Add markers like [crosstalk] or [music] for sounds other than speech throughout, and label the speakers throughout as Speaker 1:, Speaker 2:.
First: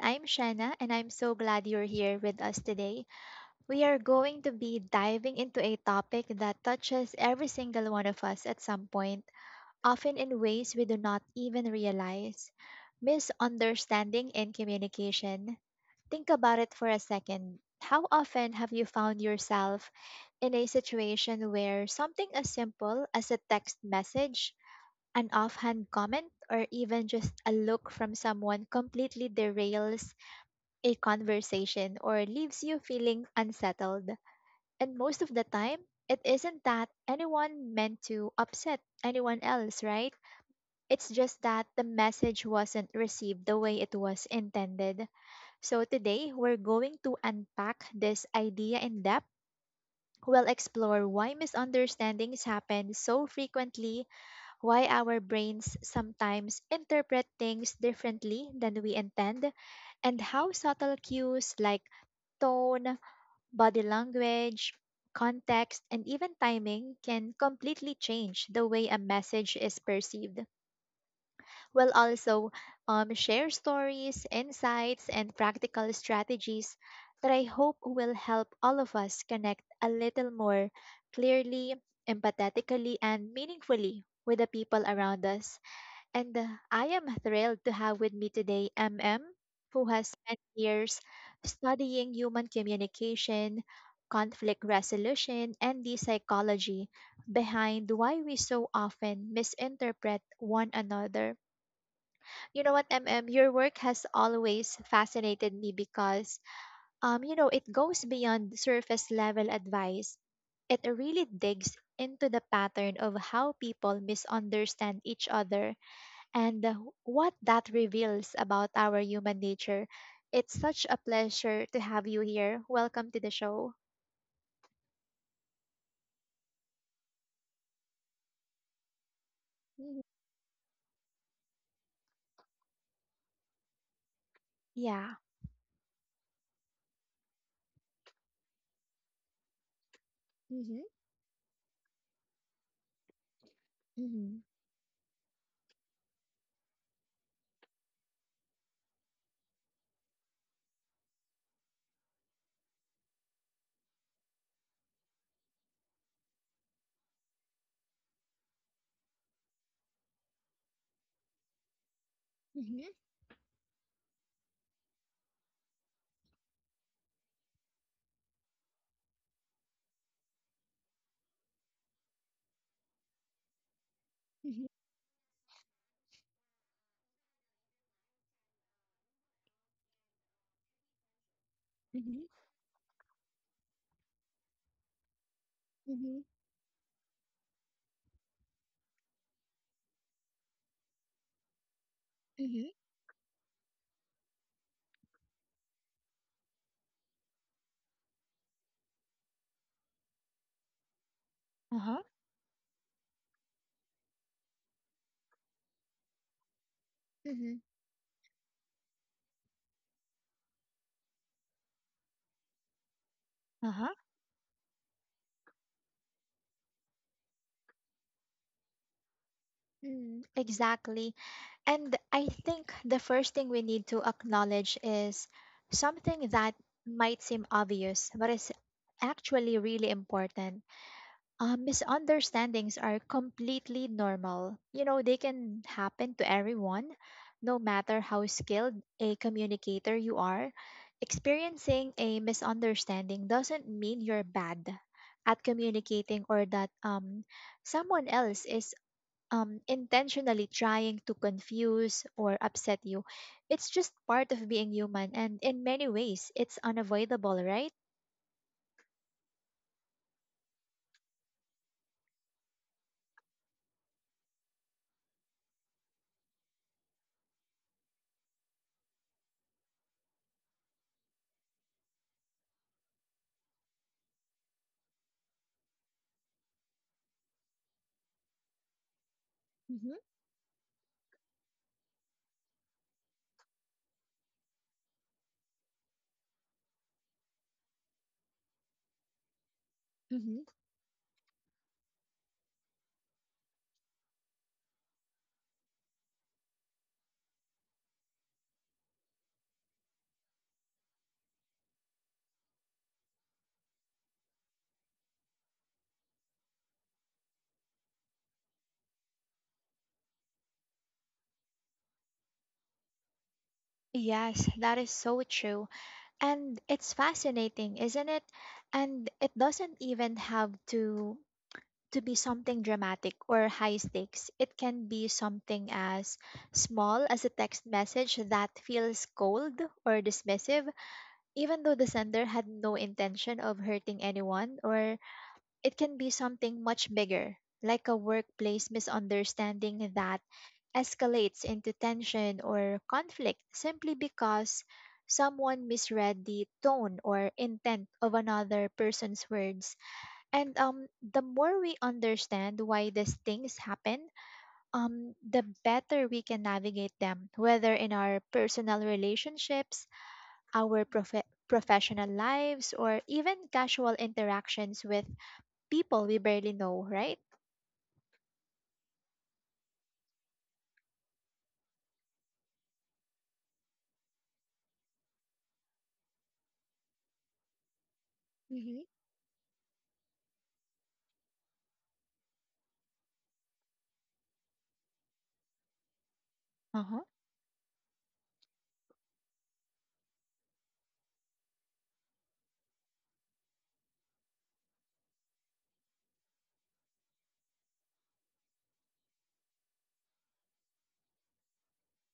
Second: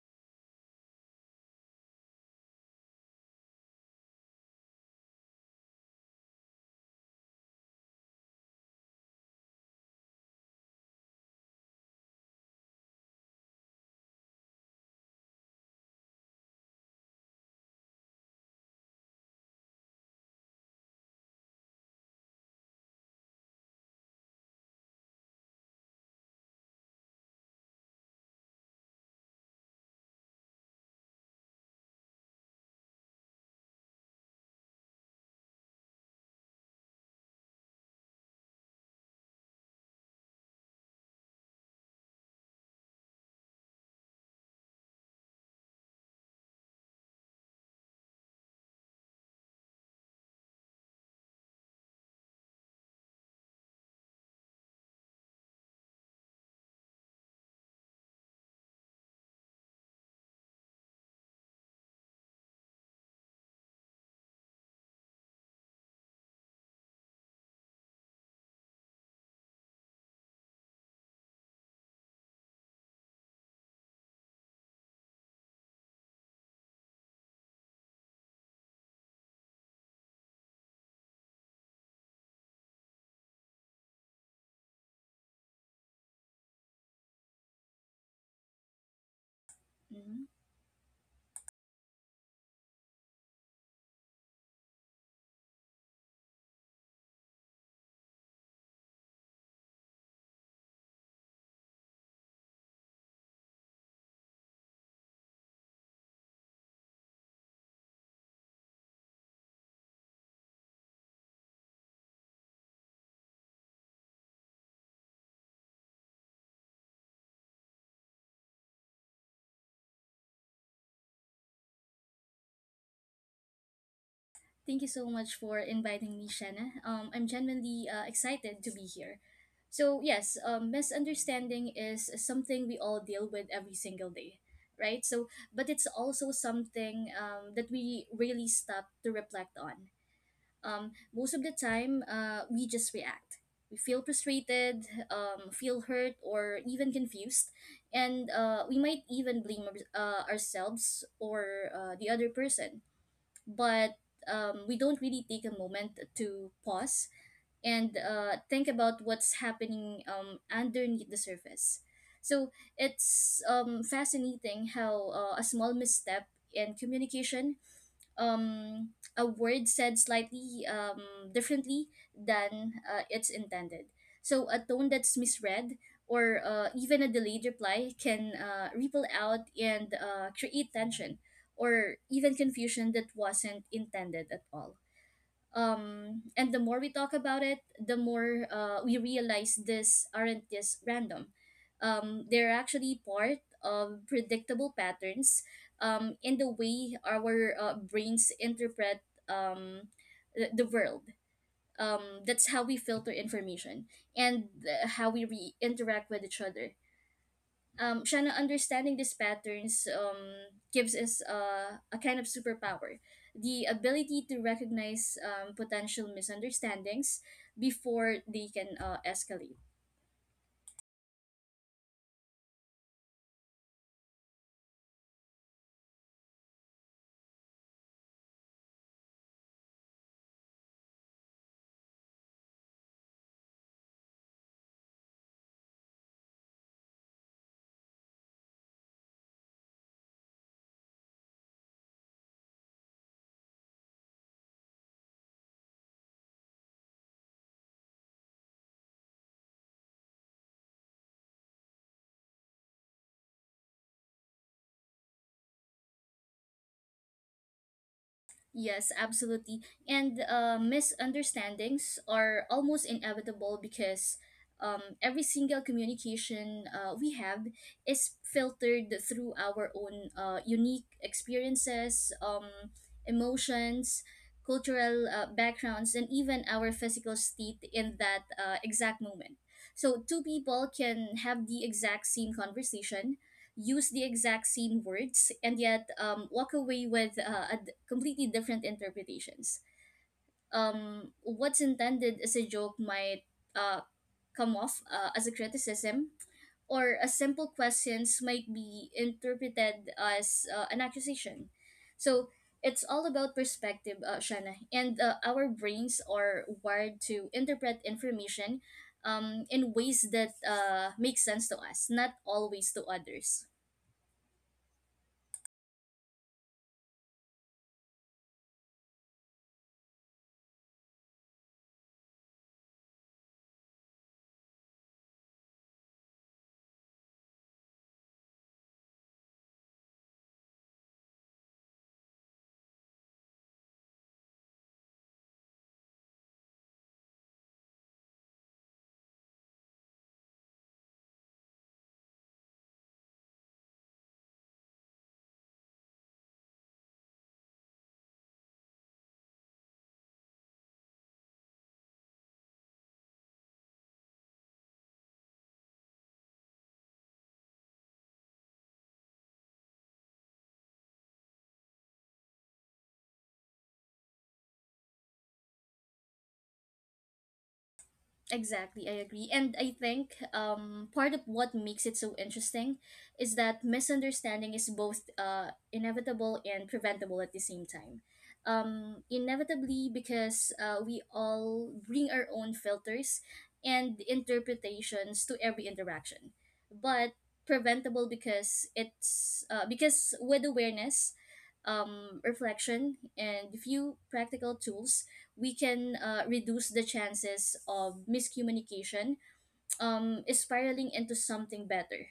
Speaker 1: I'm Shanna, and I'm so glad you're here with us today. We are going to be diving into a topic that touches every single one of us at some point, often in ways we do not even realize misunderstanding and communication. Think about it for a second. How often have you found yourself in a situation where something as simple as a text message, an offhand comment, or even just a look from someone completely derails a conversation or leaves you feeling unsettled. And most of the time, it isn't that anyone meant to upset anyone else, right? It's just that the message wasn't received the way it was intended. So today, we're going to unpack this idea in depth. We'll explore why misunderstandings happen so frequently, why our brains sometimes interpret things differently than we intend, and how subtle cues like tone, body language, context, and even timing can completely change the way a message is perceived. We'll also share stories, insights, and practical strategies that I hope will help all of us connect a little more clearly, empathetically, and meaningfully with the people around us. And I am thrilled to have with me today MM, who has
Speaker 2: Mhm.
Speaker 1: spent years studying human communication, conflict resolution, and the psychology behind why we so often misinterpret one another. You know what, MM, your work has always fascinated me because, it goes beyond surface level advice. It really digs into the pattern of how people misunderstand each other and what that reveals about our human nature. It's such a pleasure to have you here. Welcome to the show.
Speaker 2: Thank you so much for inviting me, Shanna. I'm genuinely excited to be here. So,
Speaker 1: Mhm.
Speaker 2: yes, misunderstanding is something we all deal with every single day, right?
Speaker 1: Yeah.
Speaker 2: But it's also something that we really stop to reflect on.
Speaker 1: Mhm.
Speaker 2: Most of the time, we just react. We feel
Speaker 1: Mhm.
Speaker 2: frustrated, feel hurt, or even confused. And we might even blame ourselves or the other person, but we don't really take a moment to pause and think about what's happening underneath the surface. So
Speaker 1: Mhm.
Speaker 2: it's fascinating how a small misstep in communication, um, a word said slightly differently than it's intended. So a
Speaker 1: Mhm.
Speaker 2: tone that's misread or even a delayed reply can ripple out and create tension or
Speaker 1: Mhm.
Speaker 2: even confusion that wasn't intended at all.
Speaker 1: Mhm.
Speaker 2: And the more we talk about it, the more we realize this aren't just random. They're
Speaker 1: Mhm.
Speaker 2: actually part of predictable patterns in the way our brains interpret um the world.
Speaker 1: Uh-huh.
Speaker 2: That's how we filter information and how we interact with each other.
Speaker 1: Mhm.
Speaker 2: Shanna, understanding these patterns gives us a kind of superpower, the
Speaker 1: Uh-huh.
Speaker 2: ability to recognize potential misunderstandings before they can escalate.
Speaker 1: Mhm. Exactly. And I think the first thing we need to acknowledge is something that might seem obvious, but it's actually really important. Misunderstandings are completely normal. They can happen to everyone, no matter how skilled a communicator you are. Experiencing a misunderstanding doesn't mean you're bad at communicating or that someone else is intentionally trying to confuse or upset you. It's just part of being human, and in many ways, it's unavoidable, right?
Speaker 2: Yes, absolutely. And misunderstandings are almost inevitable because every single communication we have is filtered through our own unique experiences, emotions, cultural backgrounds, and even our physical state in that exact moment.
Speaker 1: Mm-hmm.
Speaker 2: So, two people can have the exact same conversation, use the exact same words, and yet walk away with completely different interpretations.
Speaker 1: Mm-hmm.
Speaker 2: What's intended as a joke might uh, come off as a criticism, or a simple questions might be interpreted as an accusation. So it's all about perspective, Shana, and our brains are wired to interpret information in ways that make sense to us, not always to others.
Speaker 1: Yes, that is so true. And it's fascinating, isn't it? And it doesn't even have to be something dramatic or high stakes. It can be something as small as a text message that feels cold or dismissive, even though the sender had no intention of hurting anyone. Or it can be something much bigger, like a workplace misunderstanding that escalates into tension or conflict simply because someone misread the tone or intent of another person's words. And the more we understand why these things happen, the better we can navigate them, whether in our personal relationships, professional lives, or even casual interactions with people we barely know, right?
Speaker 2: Exactly, I agree. And I think part of what makes it so interesting is that misunderstanding is both inevitable and preventable at the same time.
Speaker 1: Mm-hmm.
Speaker 2: Inevitably, because we all bring our own filters and interpretations to every interaction,
Speaker 1: Uh-huh.
Speaker 2: but preventable because it's because with awareness, reflection, and few practical tools, we can reduce the chances of miscommunication spiraling into something better.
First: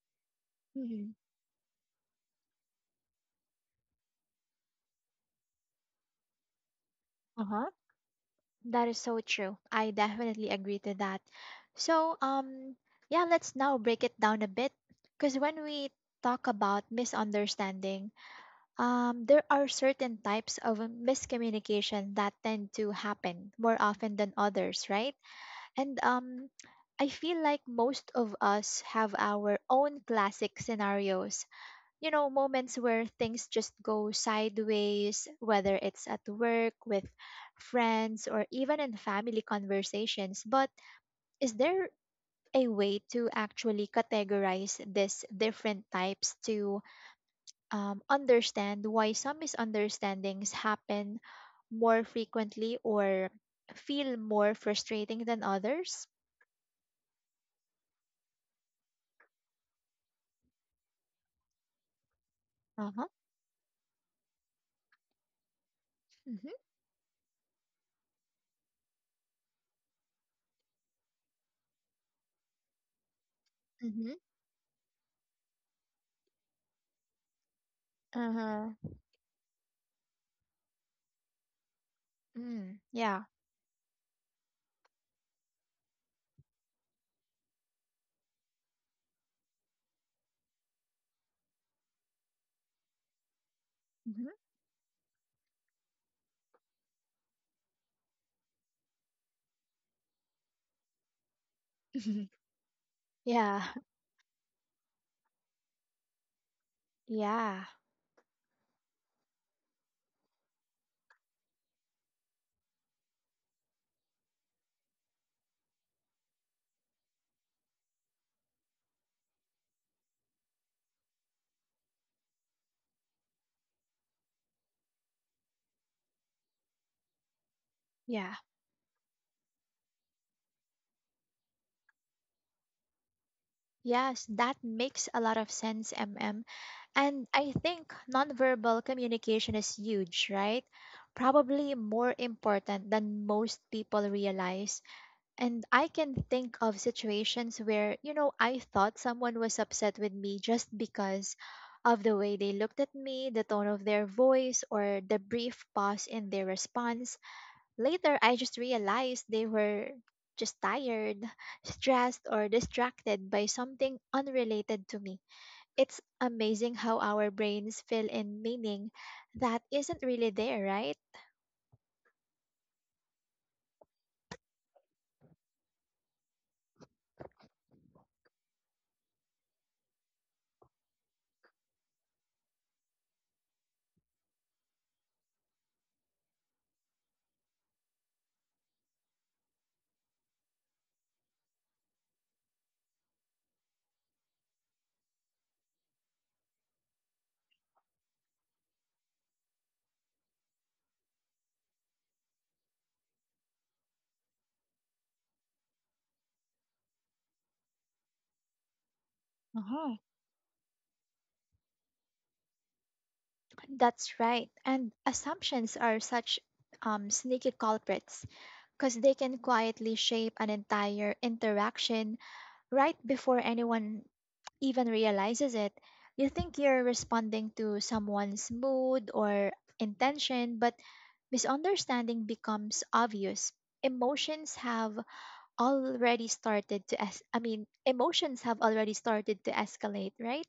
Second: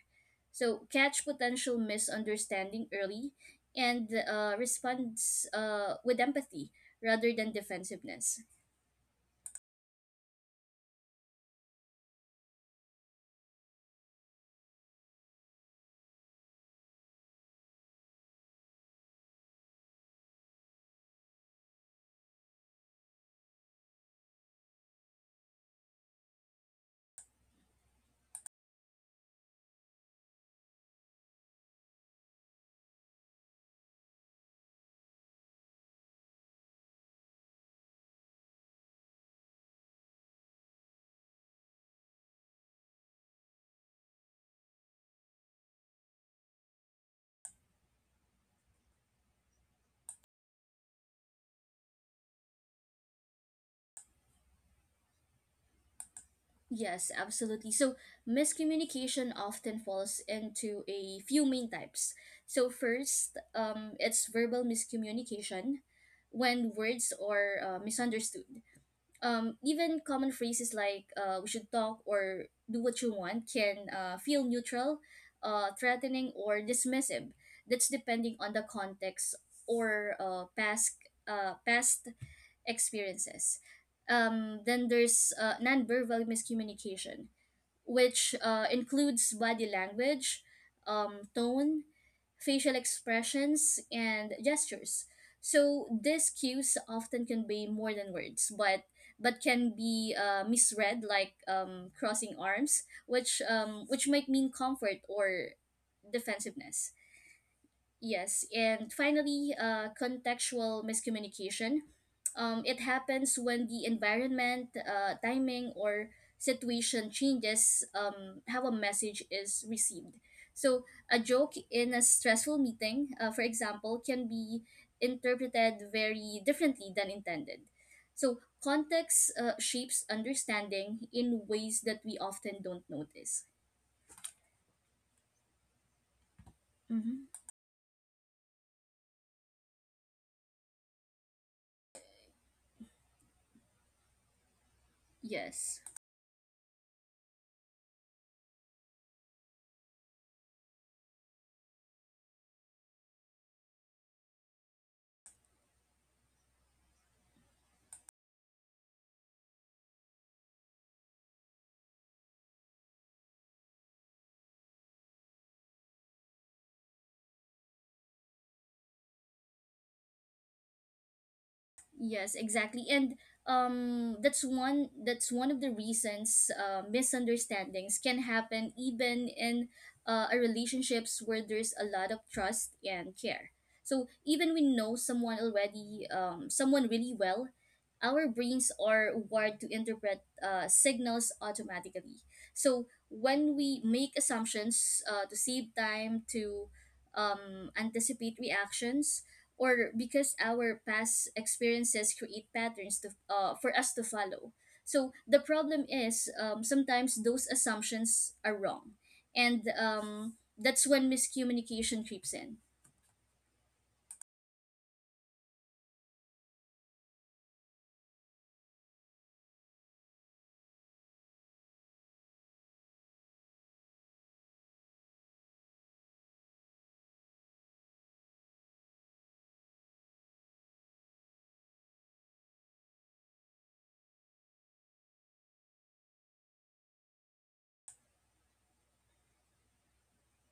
Speaker 2: So,
Speaker 1: Mm-hmm.
Speaker 2: catch potential misunderstanding early and respond with empathy rather
Speaker 1: Uh
Speaker 2: than
Speaker 1: huh.
Speaker 2: defensiveness.
Speaker 1: That is so true. I definitely agree to that. So, yeah, let's now break it down a bit. Because when we talk about misunderstanding, there are certain types of miscommunication that tend to happen more often than others, right? And I feel like most of us have our own classic scenarios, moments where things just go sideways, whether it's at work, with friends, or even in family conversations. But is there a way to actually categorize these different types to understand why some misunderstandings happen more frequently or feel more frustrating than others?
Speaker 2: Yes, absolutely. So, miscommunication often falls into a few main types. So,
Speaker 1: Uh huh.
Speaker 2: first, it's verbal miscommunication
Speaker 1: Mm-hmm.
Speaker 2: when words are misunderstood. Even common phrases like we should talk or do what you want can
Speaker 1: Mm-hmm.
Speaker 2: feel neutral, threatening, or dismissive. That's
Speaker 1: Uh
Speaker 2: depending on the
Speaker 1: huh.
Speaker 2: context or past
Speaker 1: Mm, yeah.
Speaker 2: experiences. Then there's nonverbal miscommunication, which includes body language, tone, facial expressions, and gestures. So these cues often convey more than words, but can be misread, like
Speaker 1: Mm-hmm.
Speaker 2: crossing arms, which
Speaker 1: [laughs] yeah.
Speaker 2: which might mean comfort or defensiveness.
Speaker 1: Yeah.
Speaker 2: Yes, and finally, contextual miscommunication. It happens when the environment, timing, or situation changes how a message is received. So, a joke in a stressful meeting, for example, can be interpreted very differently than intended. So,
Speaker 1: Yeah.
Speaker 2: context shapes understanding in ways that we often don't notice.
Speaker 1: Yes, that makes a lot of sense, MM.
Speaker 2: hmm
Speaker 1: And I think nonverbal communication is huge, right? Probably more important than most people realize. And
Speaker 2: Yes.
Speaker 1: I can think of situations where, I thought someone was upset with me just because of the way they looked at me, the tone of their voice, or the brief pause in their response. Later, I just realized they were just tired, [laughs] stressed, or distracted by something unrelated to me. It's amazing how our brains fill in meaning that isn't really there, right?
Speaker 2: Yes, exactly. And that's one of the reasons misunderstandings can happen even in a relationships where there's a lot of trust and care. So even we know someone already, someone really well, our brains are wired to interpret signals automatically. So when we make assumptions to save time, to anticipate reactions, or because our past experiences create patterns for us to follow. So the problem is, sometimes those assumptions are wrong, and
Speaker 1: Uh-huh.
Speaker 2: that's when miscommunication creeps in.
Speaker 1: That's right. And assumptions are such sneaky culprits because they can quietly shape an entire interaction right before anyone even realizes it. You think you're responding to someone's mood or intention, but misunderstanding becomes obvious. Emotions have already started to es- I mean, emotions have already started to escalate, right?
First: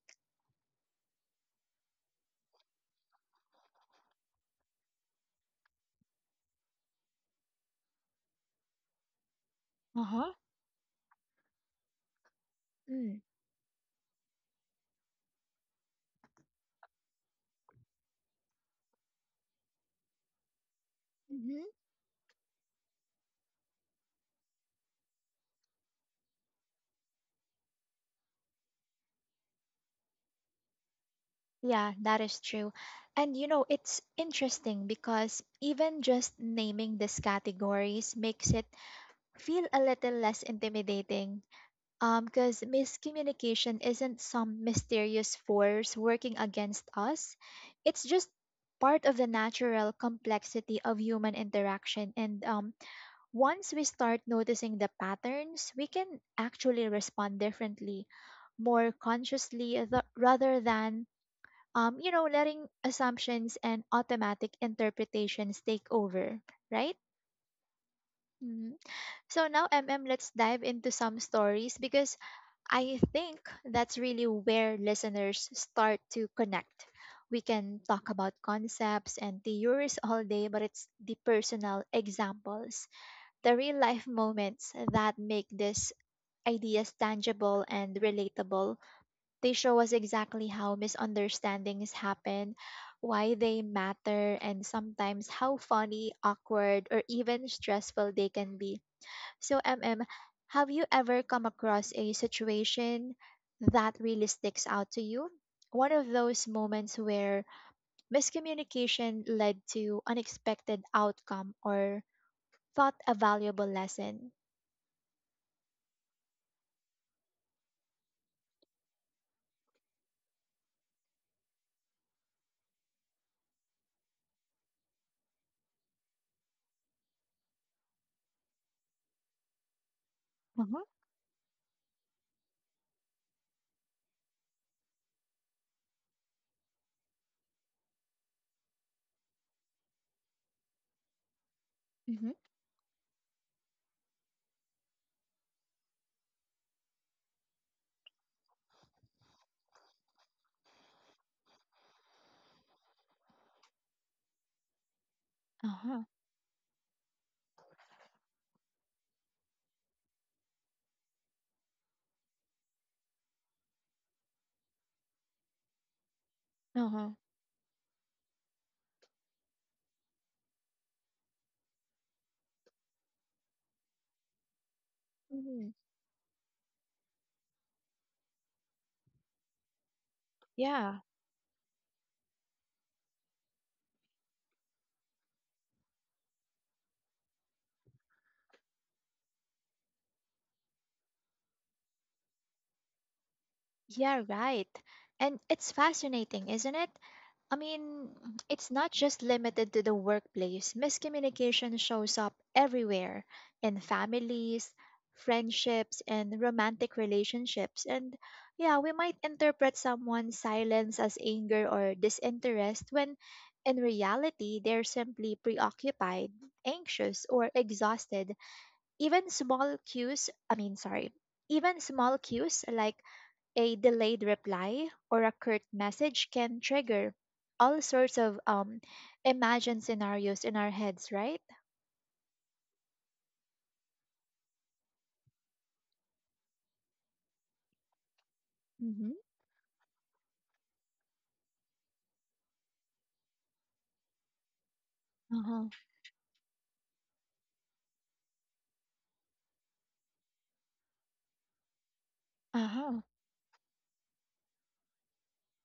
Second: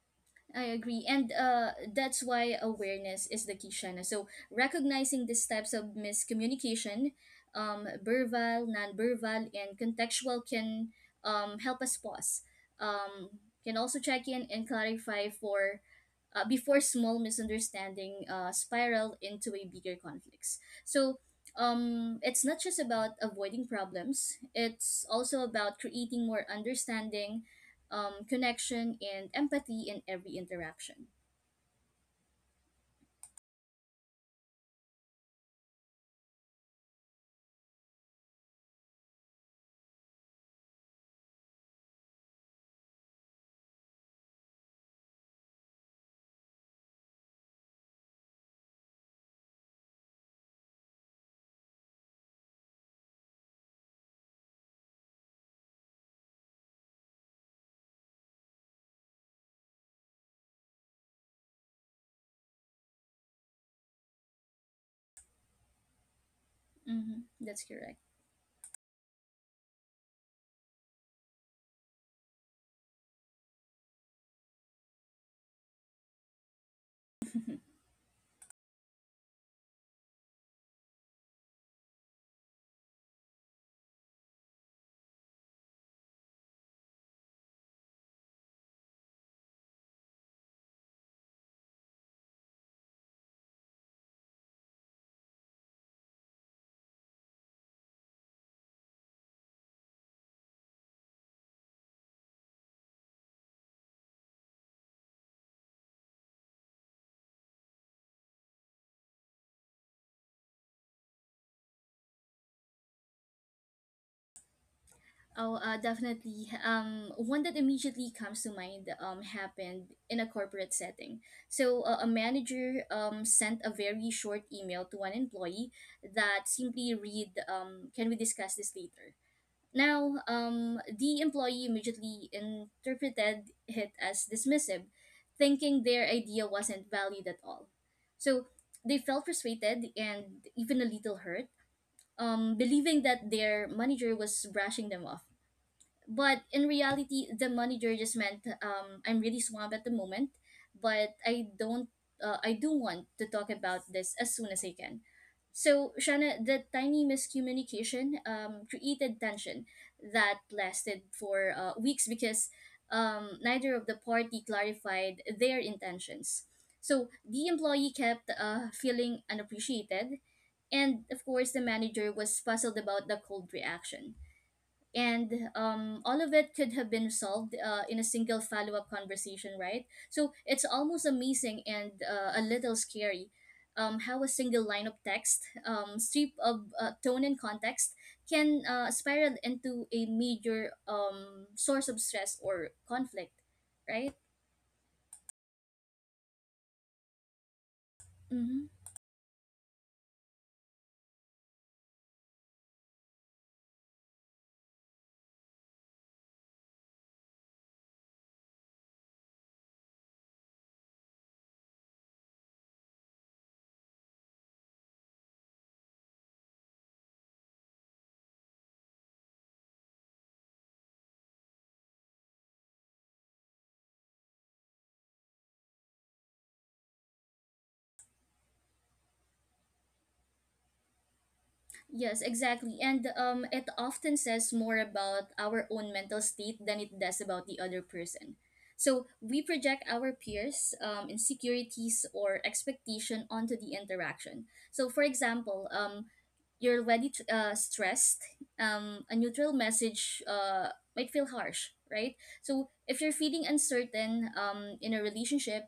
Speaker 2: I agree, and that's why awareness is the key, Shana. So recognizing these types of miscommunication, verbal, non-verbal, and
Speaker 1: Uh-huh.
Speaker 2: contextual can help us pause.
Speaker 1: Mm.
Speaker 2: Um, can also check in and clarify for before small misunderstanding spiral into a bigger conflicts. So it's not just about avoiding problems; it's also about creating more understanding, connection, and empathy in every interaction.
Speaker 1: Yeah, that is true. And you know, it's interesting because even just naming these categories makes it feel a little less intimidating. Because miscommunication isn't some mysterious force working against us. It's just part of the natural complexity of human interaction. And once we start noticing the patterns, we can actually respond differently, more consciously, rather than letting assumptions and automatic interpretations take over, right?
Speaker 2: Mm-hmm, that's correct.
Speaker 1: Mhm. So now, MM, let's dive into some stories because I think that's really where listeners start to connect. We can talk about concepts and theories [laughs] all day, but it's the personal examples, the real life moments that make these ideas tangible and relatable. They show us exactly how misunderstandings happen, why they matter, and sometimes how funny, awkward, or even stressful they can be. So, MM, have you ever come across a situation that really sticks out to you? One of those moments where miscommunication led to unexpected outcome or taught a valuable lesson.
Speaker 2: Oh, definitely. One that immediately comes to mind happened in a corporate setting. So, a manager sent a very short email to one employee that simply read, can we discuss this later? Now,
Speaker 1: Mm-hmm.
Speaker 2: the employee immediately interpreted it as dismissive, thinking their idea wasn't valued at all. So, they felt frustrated and even a little hurt,
Speaker 1: Mm-hmm.
Speaker 2: believing that their manager was brushing them off, but in reality the money just meant, I'm really swamped at the moment, but I don't, I do want to talk about this as soon as I can.
Speaker 1: Uh
Speaker 2: So
Speaker 1: huh.
Speaker 2: Shana, the tiny miscommunication created tension that lasted for weeks because neither of the party clarified their intentions.
Speaker 1: Uh
Speaker 2: So
Speaker 1: huh.
Speaker 2: the employee kept feeling unappreciated, and of course the manager was puzzled about the cold reaction. And
Speaker 1: Hmm.
Speaker 2: all of it could have been resolved in a single follow-up conversation, right? So it's
Speaker 1: Yeah.
Speaker 2: almost amazing and a little scary, how a single line of text, strip of tone and context, can spiral into a major source of stress or conflict, right?
Speaker 1: Yeah, right. And it's fascinating, isn't it? I mean,
Speaker 2: mm-hmm.
Speaker 1: it's not just limited to the workplace. Miscommunication shows up everywhere, in families, friendships, and romantic relationships. And yeah, we might interpret someone's silence as anger or disinterest when in reality they're simply preoccupied, anxious, or exhausted. I mean, sorry, even small cues like a delayed reply or a curt message can trigger all sorts of imagined scenarios in our heads, right?
Speaker 2: Yes, exactly. And it often says more about our own mental state than it does about the other person. So
Speaker 1: Mm-hmm.
Speaker 2: we project our peers' insecurities or expectation onto the interaction. So, for example,
Speaker 1: Uh-huh.
Speaker 2: you're already stressed, a neutral message might feel harsh, right? So if
Speaker 1: Uh-huh.
Speaker 2: you're feeling uncertain in a relationship,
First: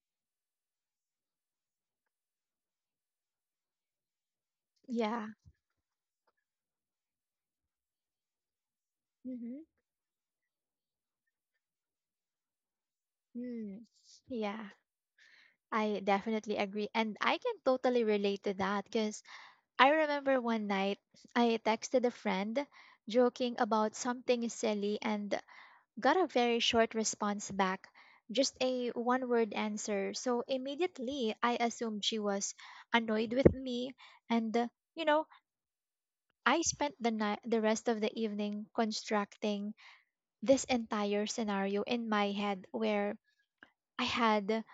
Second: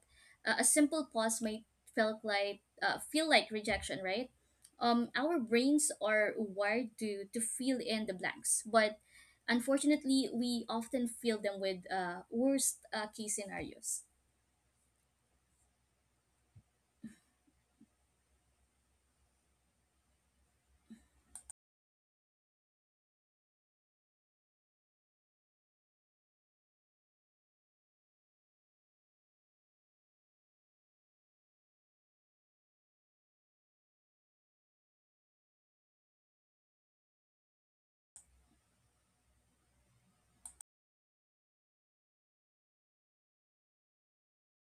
Speaker 2: a simple pause might felt like feel like rejection, right?
Speaker 1: Yeah.
Speaker 2: Our brains are wired to fill in the blanks, but
Speaker 1: Mm-hmm.
Speaker 2: unfortunately, we often fill them with worst case
Speaker 1: Mm.
Speaker 2: scenarios.
Speaker 1: Yeah. I definitely agree. And I can totally relate to that because I remember one night I texted a friend joking about something silly and got a very short response back, just a one word answer. So immediately I assumed she was annoyed with me, and you know, I spent the night the rest of the evening constructing this entire scenario in my head where I had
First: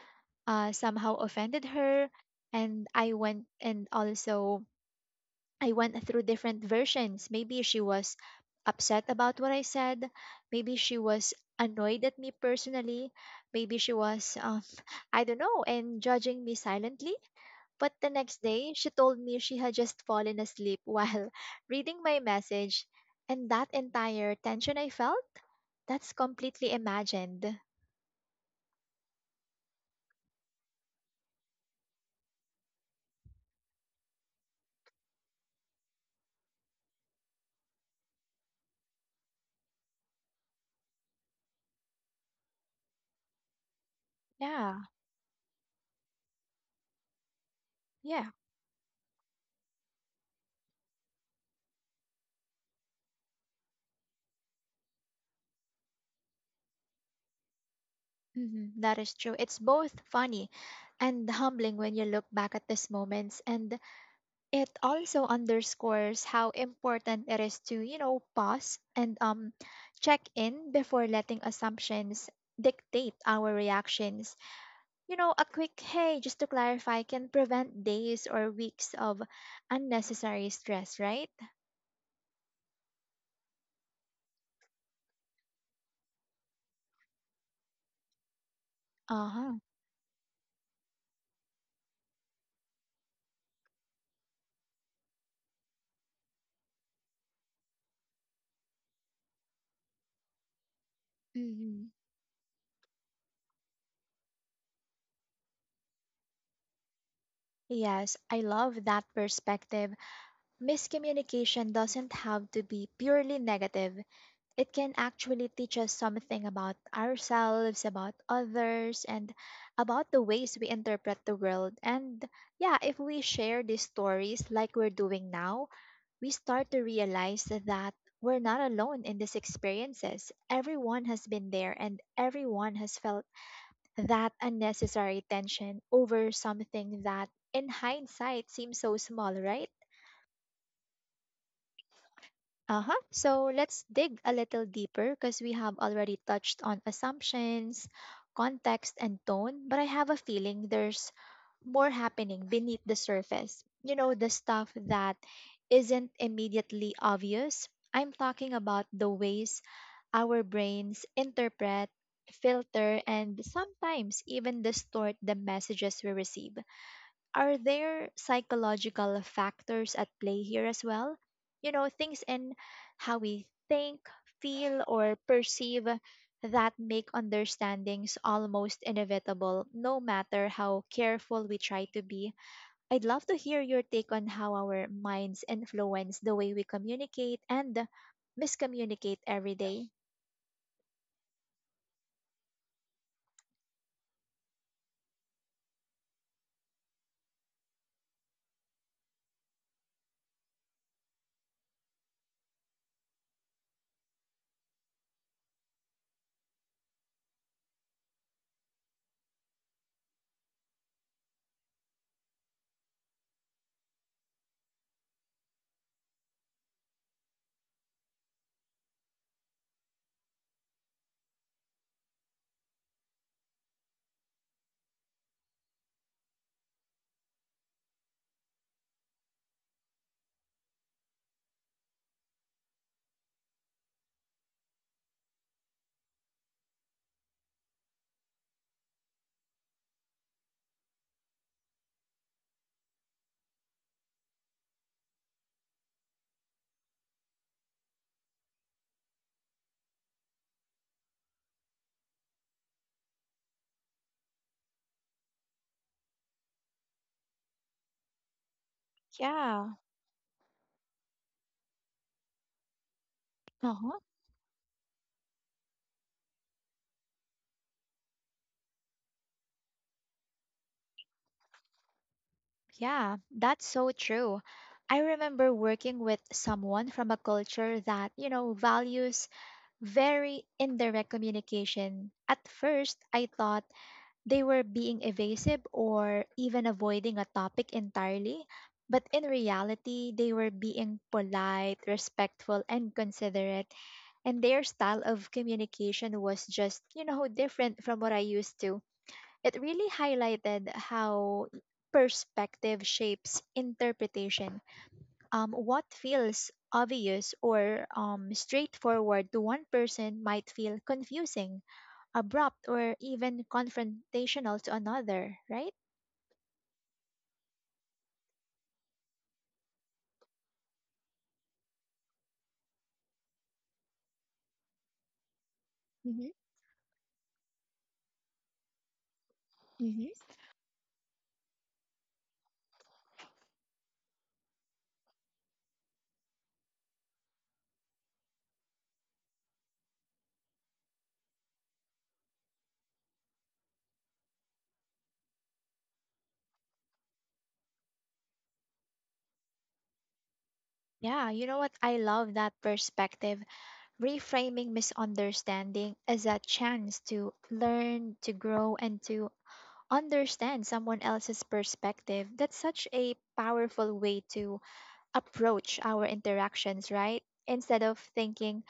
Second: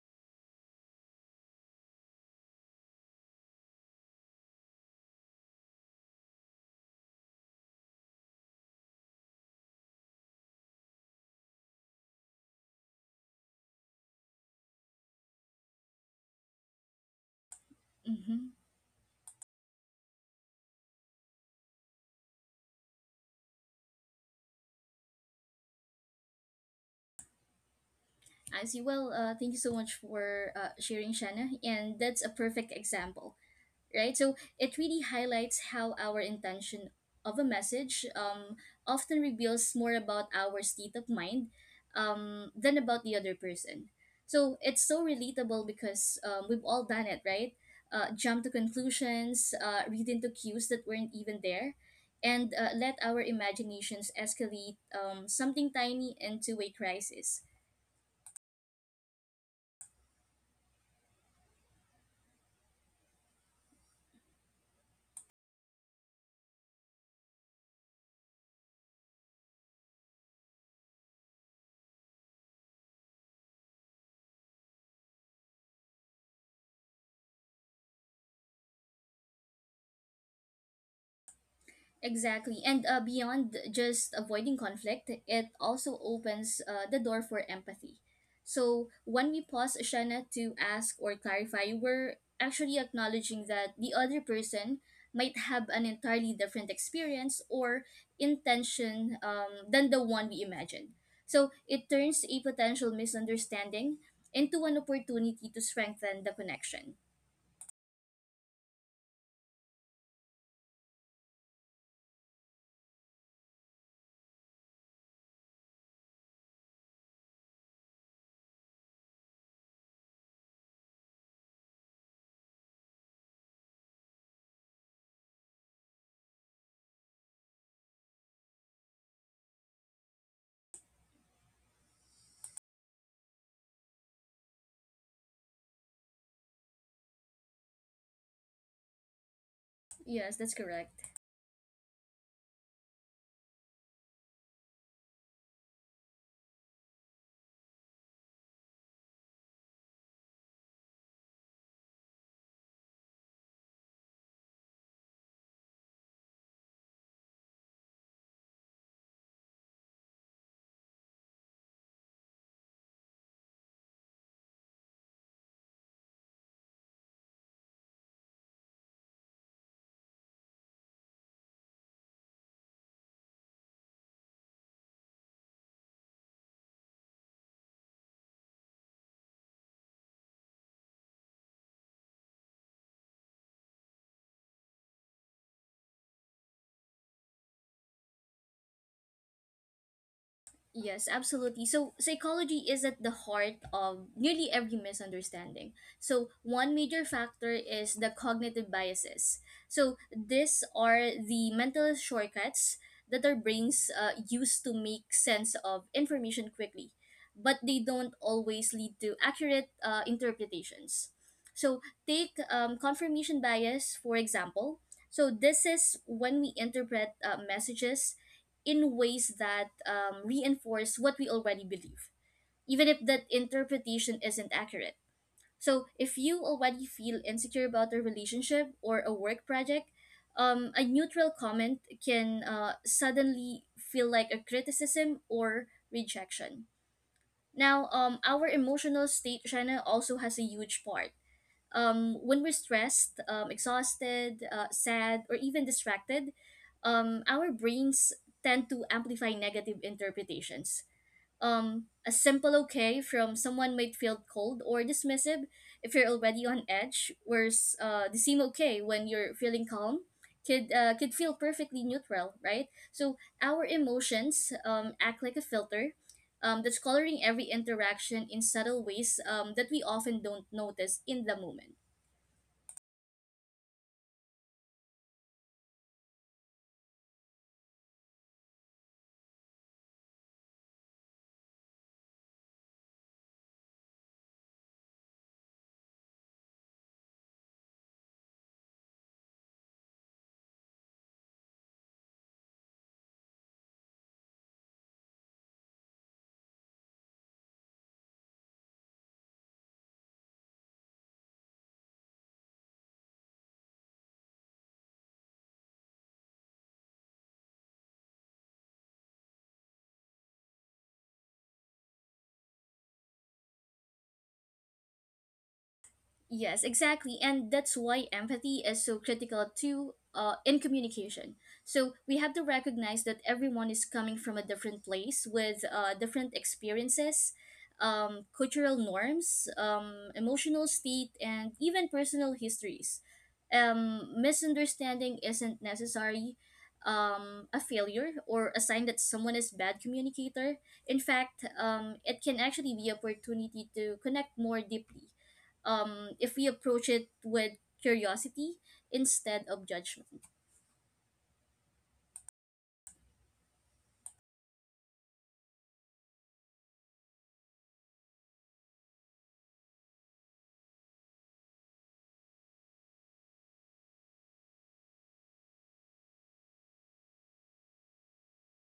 Speaker 1: somehow offended her. And I went and also I went through different versions. Maybe she was upset about what I said. Maybe she was annoyed at me personally. Maybe she was, [laughs] I don't know, and judging me silently. But the next
Speaker 2: Mm-hmm.
Speaker 1: day, she told me she had just fallen asleep while [laughs] reading my message. And that entire tension I felt, that's completely imagined.
Speaker 2: I see. Well, thank you so much for sharing, Shanna, and that's a perfect example, right? So it really highlights how our intention of a message often reveals more about our state of mind than about the other person. So
Speaker 1: Yeah,
Speaker 2: it's so relatable because we've all done it, right?
Speaker 1: yeah.
Speaker 2: Jump to conclusions, read into cues that weren't even there, and let our imaginations escalate something tiny into a crisis.
Speaker 1: Mhm, that is true. It's both funny and humbling when you look back at these moments, and it also underscores how important it is to, pause and check in before letting assumptions dictate our reactions. You know, a quick hey just to clarify can prevent days or weeks of unnecessary stress, right?
Speaker 2: Exactly. And beyond just avoiding conflict, it also opens the door for empathy. So when we
Speaker 1: Uh-huh.
Speaker 2: pause, Shana, to ask or clarify, we're actually acknowledging that the other person might have an entirely different experience or intention than the one we imagined. So it
Speaker 1: Hmm.
Speaker 2: turns a potential misunderstanding into an opportunity to strengthen the connection.
Speaker 1: Yes, I love that perspective. Miscommunication doesn't have to be purely negative. It can actually teach us something about ourselves, about others, and about the ways we interpret the world. And yeah, if we share these stories like we're doing now, we start to realize that we're not alone in these experiences. Everyone has been there and everyone has felt that unnecessary tension over something that, in hindsight, seems so small, right?
Speaker 2: Yes, that's correct.
Speaker 1: Uh huh. So let's dig a little deeper, because we have already touched on assumptions, context, and tone, but I have a feeling there's more happening beneath the surface. You know, the stuff that isn't immediately obvious. I'm talking about the ways our brains interpret, filter, and sometimes even distort the messages we receive. Are there psychological factors at play here as well? You know, things in how we think, feel, or perceive that make understandings almost inevitable, no matter how careful we try to be. I'd love to hear your take on how our minds influence the way we communicate and miscommunicate every day.
Speaker 2: Yes, absolutely. So, psychology is at the heart of nearly every misunderstanding. So, one major factor is the cognitive biases. So, these are the mental shortcuts that our brains use to make sense of information quickly, but they don't always lead to accurate interpretations. So, take confirmation bias, for example. So, this is when we interpret messages in ways that reinforce what we already believe, even if that interpretation isn't accurate. So, if you already feel insecure about a relationship or a work project, a neutral comment can suddenly feel like a criticism or rejection. Now, our emotional state, Shanna, also has a huge part. When we're stressed, exhausted, sad, or even distracted, our brains tend to amplify negative interpretations. A simple okay from someone might feel cold or dismissive if you're already on edge, whereas the same okay when you're feeling
Speaker 1: Yeah.
Speaker 2: calm could, could feel perfectly neutral, right? So our emotions act like a filter that's coloring every interaction in subtle ways that we often don't notice in the moment.
Speaker 1: Yeah, that's so true. I remember working with someone from a culture that, values very indirect communication. At first, I thought they were being evasive or even avoiding a topic entirely, but in reality, they were being polite, respectful, and considerate. And their style of communication was just, different from what I used to. It really highlighted how perspective shapes interpretation. What feels obvious or straightforward to one person might feel confusing, abrupt, or even confrontational to another, right?
Speaker 2: Yes, exactly. And that's why empathy is so critical too in communication. So we have to recognize that everyone is coming from a different place with
Speaker 1: Mm-hmm.
Speaker 2: different experiences, cultural norms,
Speaker 1: Mm-hmm.
Speaker 2: emotional state, and even personal histories. Misunderstanding isn't necessary a failure or a sign that someone is bad communicator. In fact, it can actually be opportunity to connect more deeply if we approach it with curiosity instead of judgment.
Speaker 1: Yeah, you know what? I love that perspective. Reframing misunderstanding as a chance to learn, to grow, and to understand someone else's perspective. That's such a powerful way to approach our interactions, right? Instead of thinking,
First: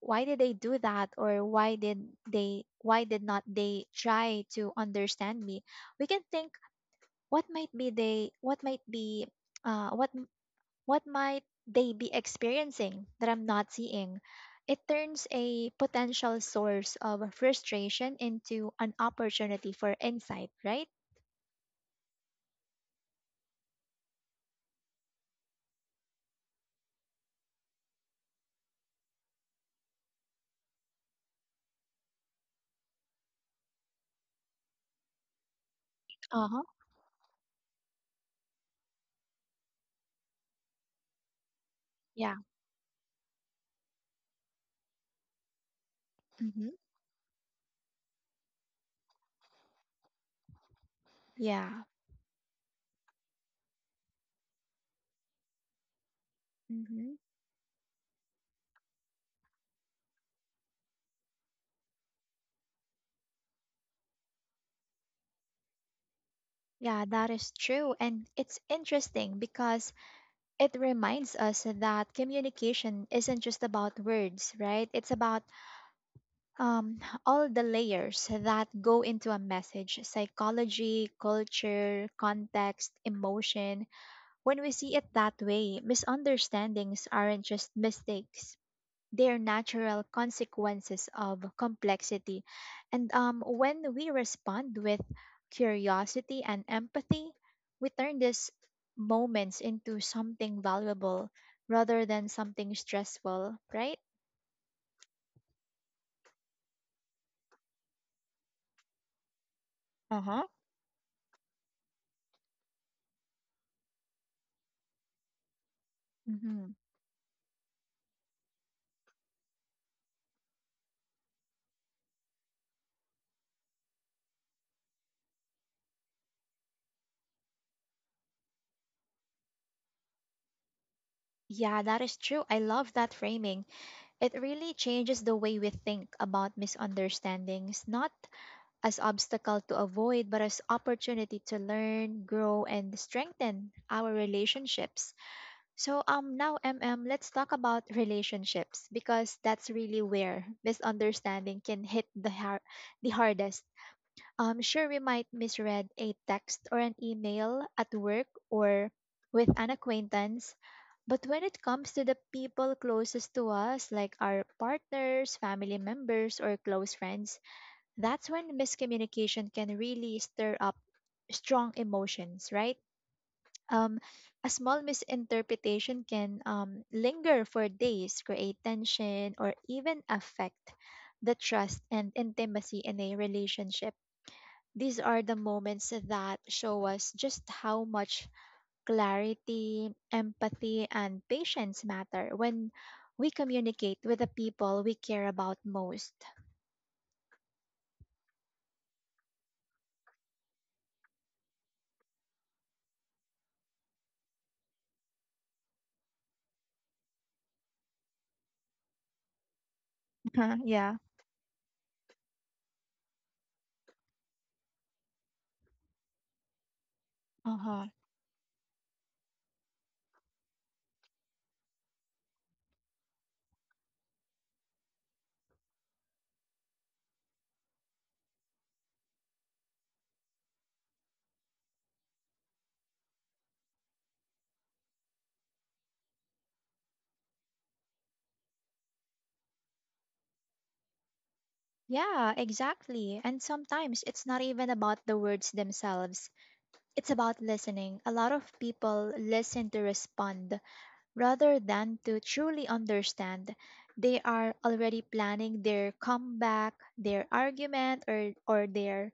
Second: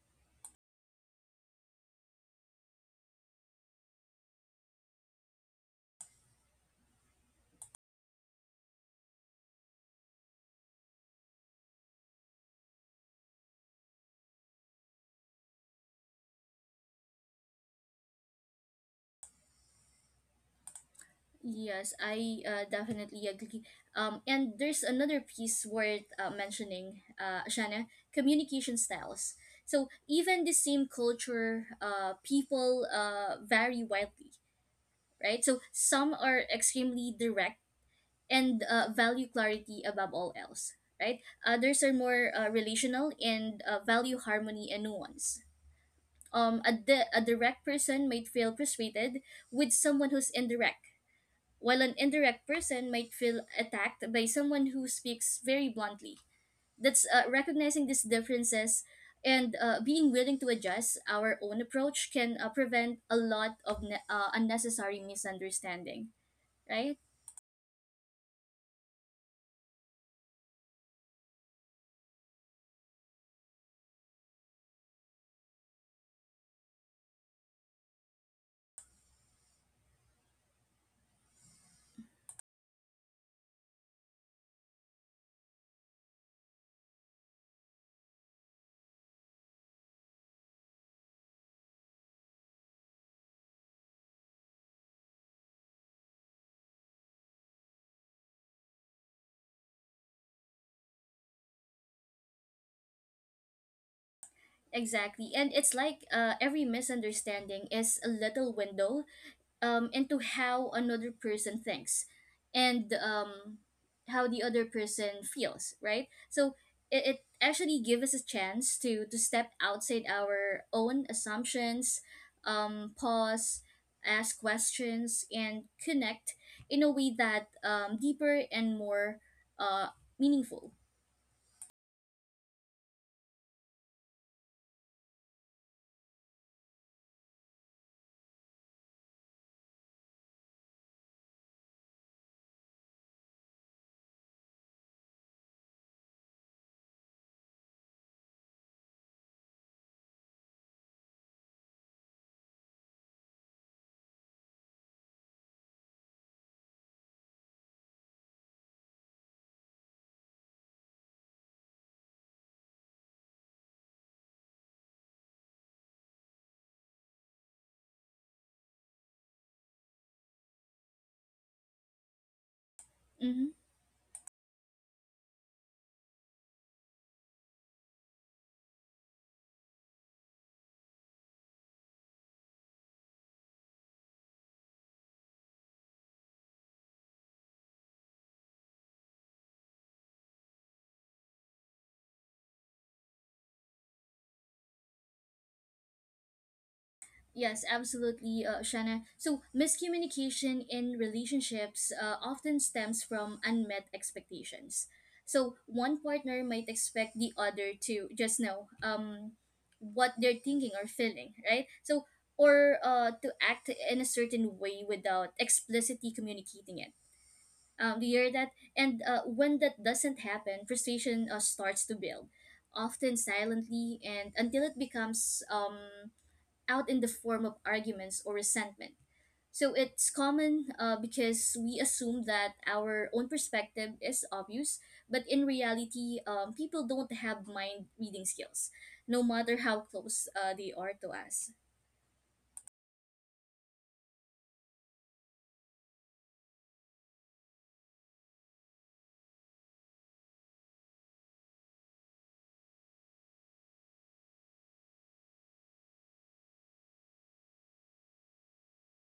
Speaker 1: why did they do that or why did they why did not they try to understand me? We can think what might be they what might be what m- what might they be experiencing that I'm not seeing. It turns a potential source of frustration into an opportunity for insight, right?
Speaker 2: Yes, I definitely agree. And there's another piece worth mentioning, Shana: communication styles. So even the same culture, people vary widely, right? So some are
Speaker 1: Uh-huh.
Speaker 2: extremely direct and value clarity above all else, right? Others are more
Speaker 1: Yeah.
Speaker 2: relational and value harmony and nuance. Um,
Speaker 1: Mm-hmm.
Speaker 2: a, di- a direct person might feel frustrated with someone who's indirect, while
Speaker 1: Yeah.
Speaker 2: an indirect person might feel attacked by someone who speaks very bluntly. That's,
Speaker 1: Mm-hmm.
Speaker 2: recognizing these differences and being willing to adjust our own approach can prevent a lot of unnecessary misunderstanding, right?
Speaker 1: Yeah, that is true. And it's interesting because it reminds us that communication isn't just about words, right? It's about all the layers that go into a message: psychology, culture, context, emotion. When we see it that way, misunderstandings aren't just mistakes, they're natural consequences of complexity. And when we respond with curiosity and empathy, we turn these moments into something valuable rather than something stressful, right?
Speaker 2: Exactly. And it's like, every misunderstanding is a little window and to
Speaker 1: Uh huh.
Speaker 2: how another person thinks and how the other person feels, right? So
Speaker 1: Mm-hmm.
Speaker 2: it actually gives us a chance to step outside our own assumptions, pause, ask questions, and connect in a way that deeper and more uh, meaningful.
Speaker 1: Yeah, that is true. I love that framing. It really changes the way we think about misunderstandings, not as obstacle to avoid, but as opportunity to learn, grow, and strengthen our relationships. So now, let's talk about relationships because that's really where misunderstanding can hit the hardest. Sure, we might misread a text or an email at work or with an acquaintance, but when it comes to the people closest to us, like our partners, family members, or close friends, that's when miscommunication can really stir up strong emotions, right?
Speaker 2: Mm-hmm.
Speaker 1: Um, a small misinterpretation can linger for days, create tension, or even affect the trust and intimacy in a relationship. These are the moments that show us just how much clarity, empathy, and patience matter when we communicate with the people we care about most.
Speaker 2: Yes, absolutely, Shanna. So miscommunication in relationships often stems from unmet expectations. So one partner might expect the other to just know what they're
Speaker 1: Uh-huh,
Speaker 2: thinking or
Speaker 1: yeah.
Speaker 2: feeling, right? So, or to act in a certain way without explicitly communicating it.
Speaker 1: Uh-huh.
Speaker 2: Do you hear that? And when that doesn't happen, frustration starts to build, often silently, and until it becomes, out in the form of arguments or resentment. So it's common, because we assume that our own perspective is obvious, but in reality, people don't have mind reading skills, no matter how close they are to us.
Speaker 1: Yeah, exactly. And sometimes it's not even about the words themselves. It's about listening. A lot of people listen to respond rather than to truly understand. They are already planning their comeback, their argument, or their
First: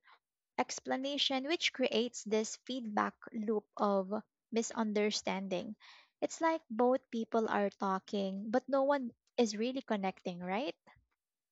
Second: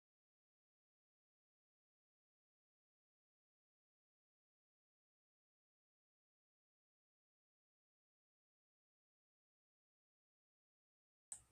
Speaker 1: explanation, which creates this feedback loop of misunderstanding. It's like both people are talking, but no one is really connecting, right?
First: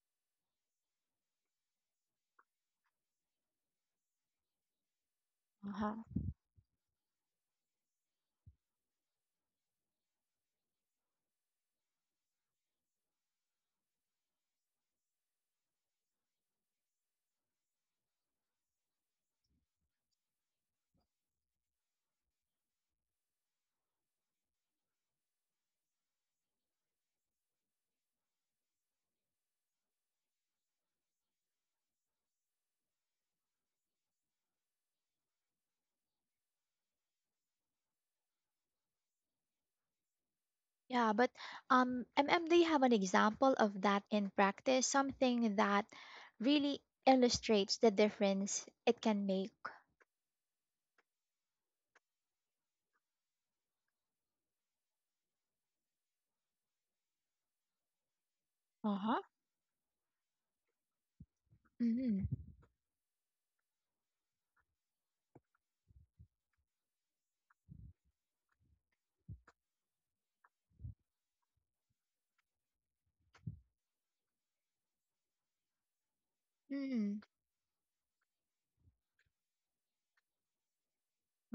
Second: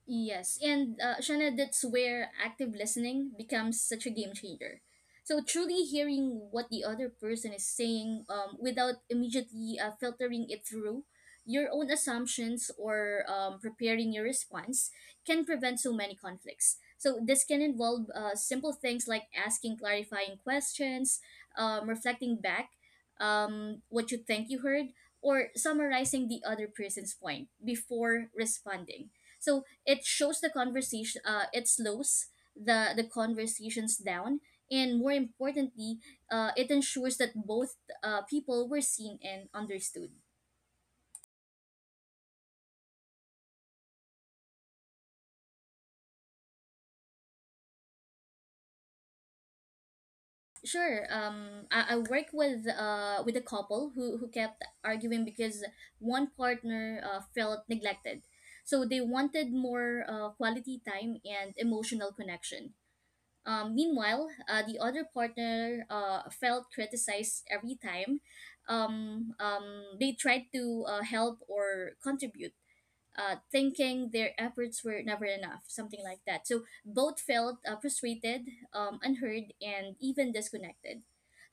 Speaker 2: Yes, and, Shana, that's where active listening becomes such a game changer. So truly
Speaker 1: Uh-huh.
Speaker 2: hearing what the other person is saying, without immediately filtering it through your own assumptions or preparing your response can prevent so many conflicts. So this can involve simple things like asking clarifying questions, reflecting back what you think you heard, or summarizing the other person's point before responding. So it shows the conversation, it slows the conversations down, and more importantly, it ensures that both people were seen and understood.
Speaker 1: Yeah, but do you have an example of that in practice? Something that really illustrates the difference it can make.
Speaker 2: Sure. I work with, with a couple who kept arguing because one partner felt neglected. So they
Speaker 1: Uh-huh.
Speaker 2: wanted more quality time and emotional
Speaker 1: Mm-hmm.
Speaker 2: connection. Meanwhile, the other partner felt criticized every time they tried to help or contribute, thinking their efforts were never enough, something like that. So
Speaker 1: Mm-hmm.
Speaker 2: both felt frustrated, unheard, and even disconnected.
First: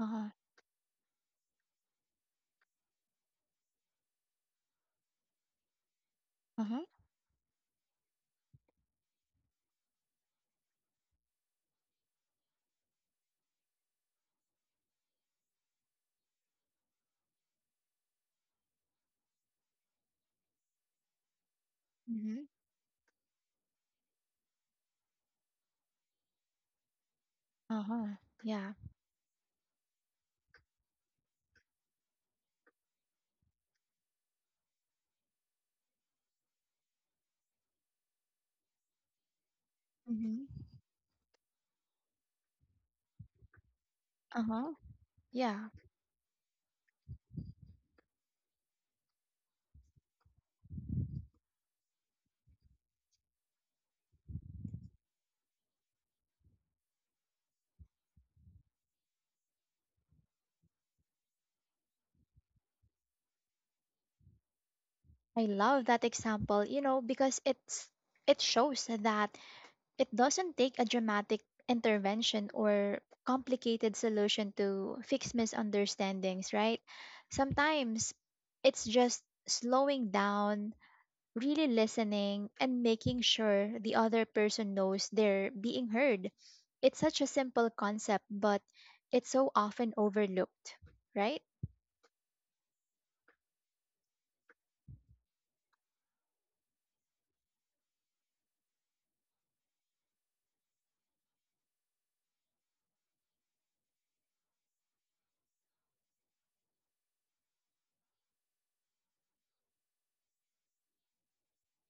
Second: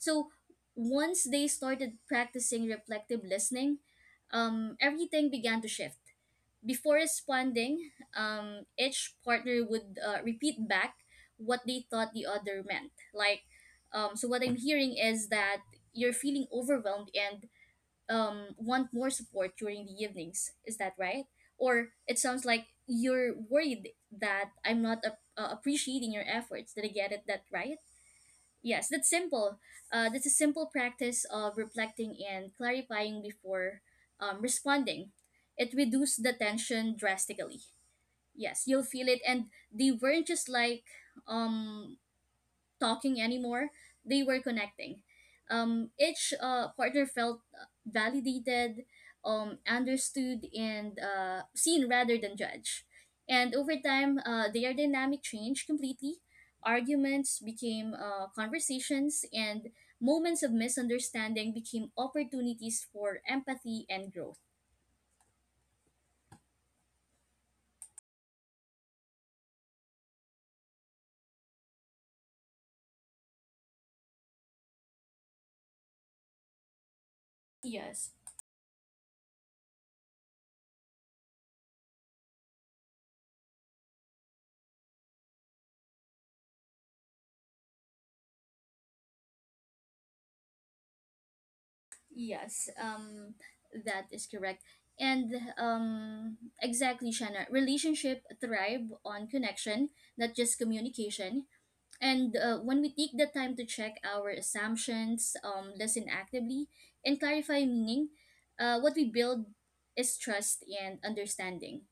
Speaker 1: Uh-huh.
Speaker 2: once they started practicing reflective listening, everything began to shift.
Speaker 1: Uh-huh.
Speaker 2: Before responding, each partner would repeat back what they thought the other meant. Like, so what I'm hearing is that you're feeling overwhelmed and want more support during the evenings. Is that right? Or it
Speaker 1: Mm-hmm.
Speaker 2: sounds like you're worried that I'm not appreciating your efforts. Did I get it that right?
Speaker 1: Uh-huh. Yeah.
Speaker 2: Yes, that's simple. That's a simple practice of reflecting and clarifying before responding. It reduced the tension drastically. Yes, you'll feel it, and they weren't
Speaker 1: Mm-hmm.
Speaker 2: just like, um talking anymore. They were
Speaker 1: Uh-huh.
Speaker 2: connecting.
Speaker 1: Yeah.
Speaker 2: Each partner felt validated, understood, and seen rather than judged. And over time, their dynamic changed completely. Arguments became, conversations, and moments of misunderstanding became opportunities for empathy and growth.
Speaker 1: I love that example, you know, because it shows that it doesn't take a dramatic intervention or complicated solution to fix misunderstandings, right?
Speaker 2: Yes.
Speaker 1: Sometimes it's just slowing down, really listening, and making sure the other person knows they're being heard. It's such a simple concept, but it's so often overlooked, right?
Speaker 2: Yes, that is correct. And, exactly, Shanna. Relationship thrive on connection, not just communication. And when we take the time to check our assumptions, listen actively, and clarify meaning, what we build is trust and understanding.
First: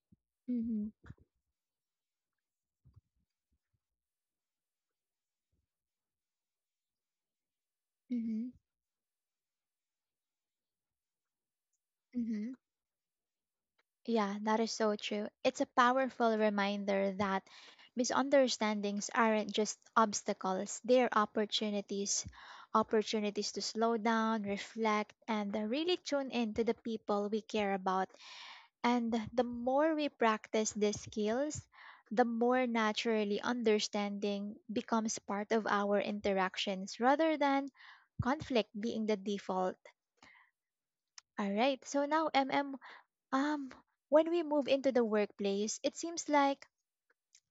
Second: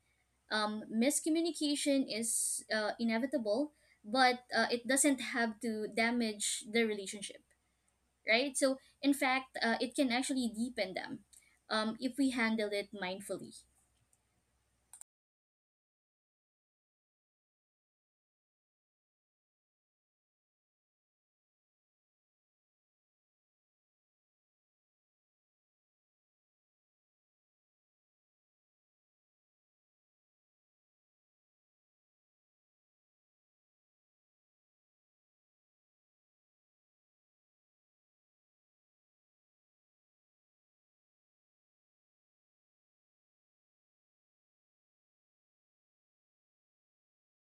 Speaker 1: Mhm.
Speaker 2: Miscommunication is inevitable, but it doesn't have to damage the relationship,
Speaker 1: Mhm.
Speaker 2: right? So, in fact, it can actually deepen them if we
Speaker 1: Mhm.
Speaker 2: handle it mindfully.
Speaker 1: Yeah, that is so true. It's a powerful reminder that misunderstandings aren't just obstacles, they're opportunities. Opportunities to slow down, reflect, and really tune in to the people we care about. And the more we practice these skills, the more naturally understanding becomes part of our interactions rather than conflict being the default. All right, so now, um, when we move into the workplace, it seems like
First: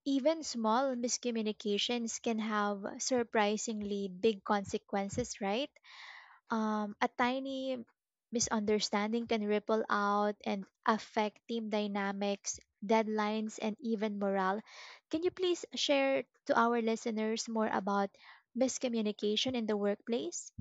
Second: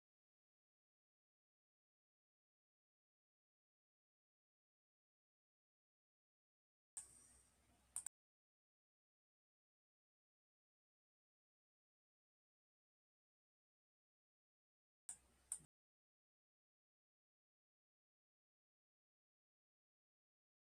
Speaker 1: even small miscommunications can have surprisingly big consequences, right? A tiny misunderstanding can ripple out and affect team dynamics, deadlines, and even morale. Can you please share to our listeners more about miscommunication in the workplace?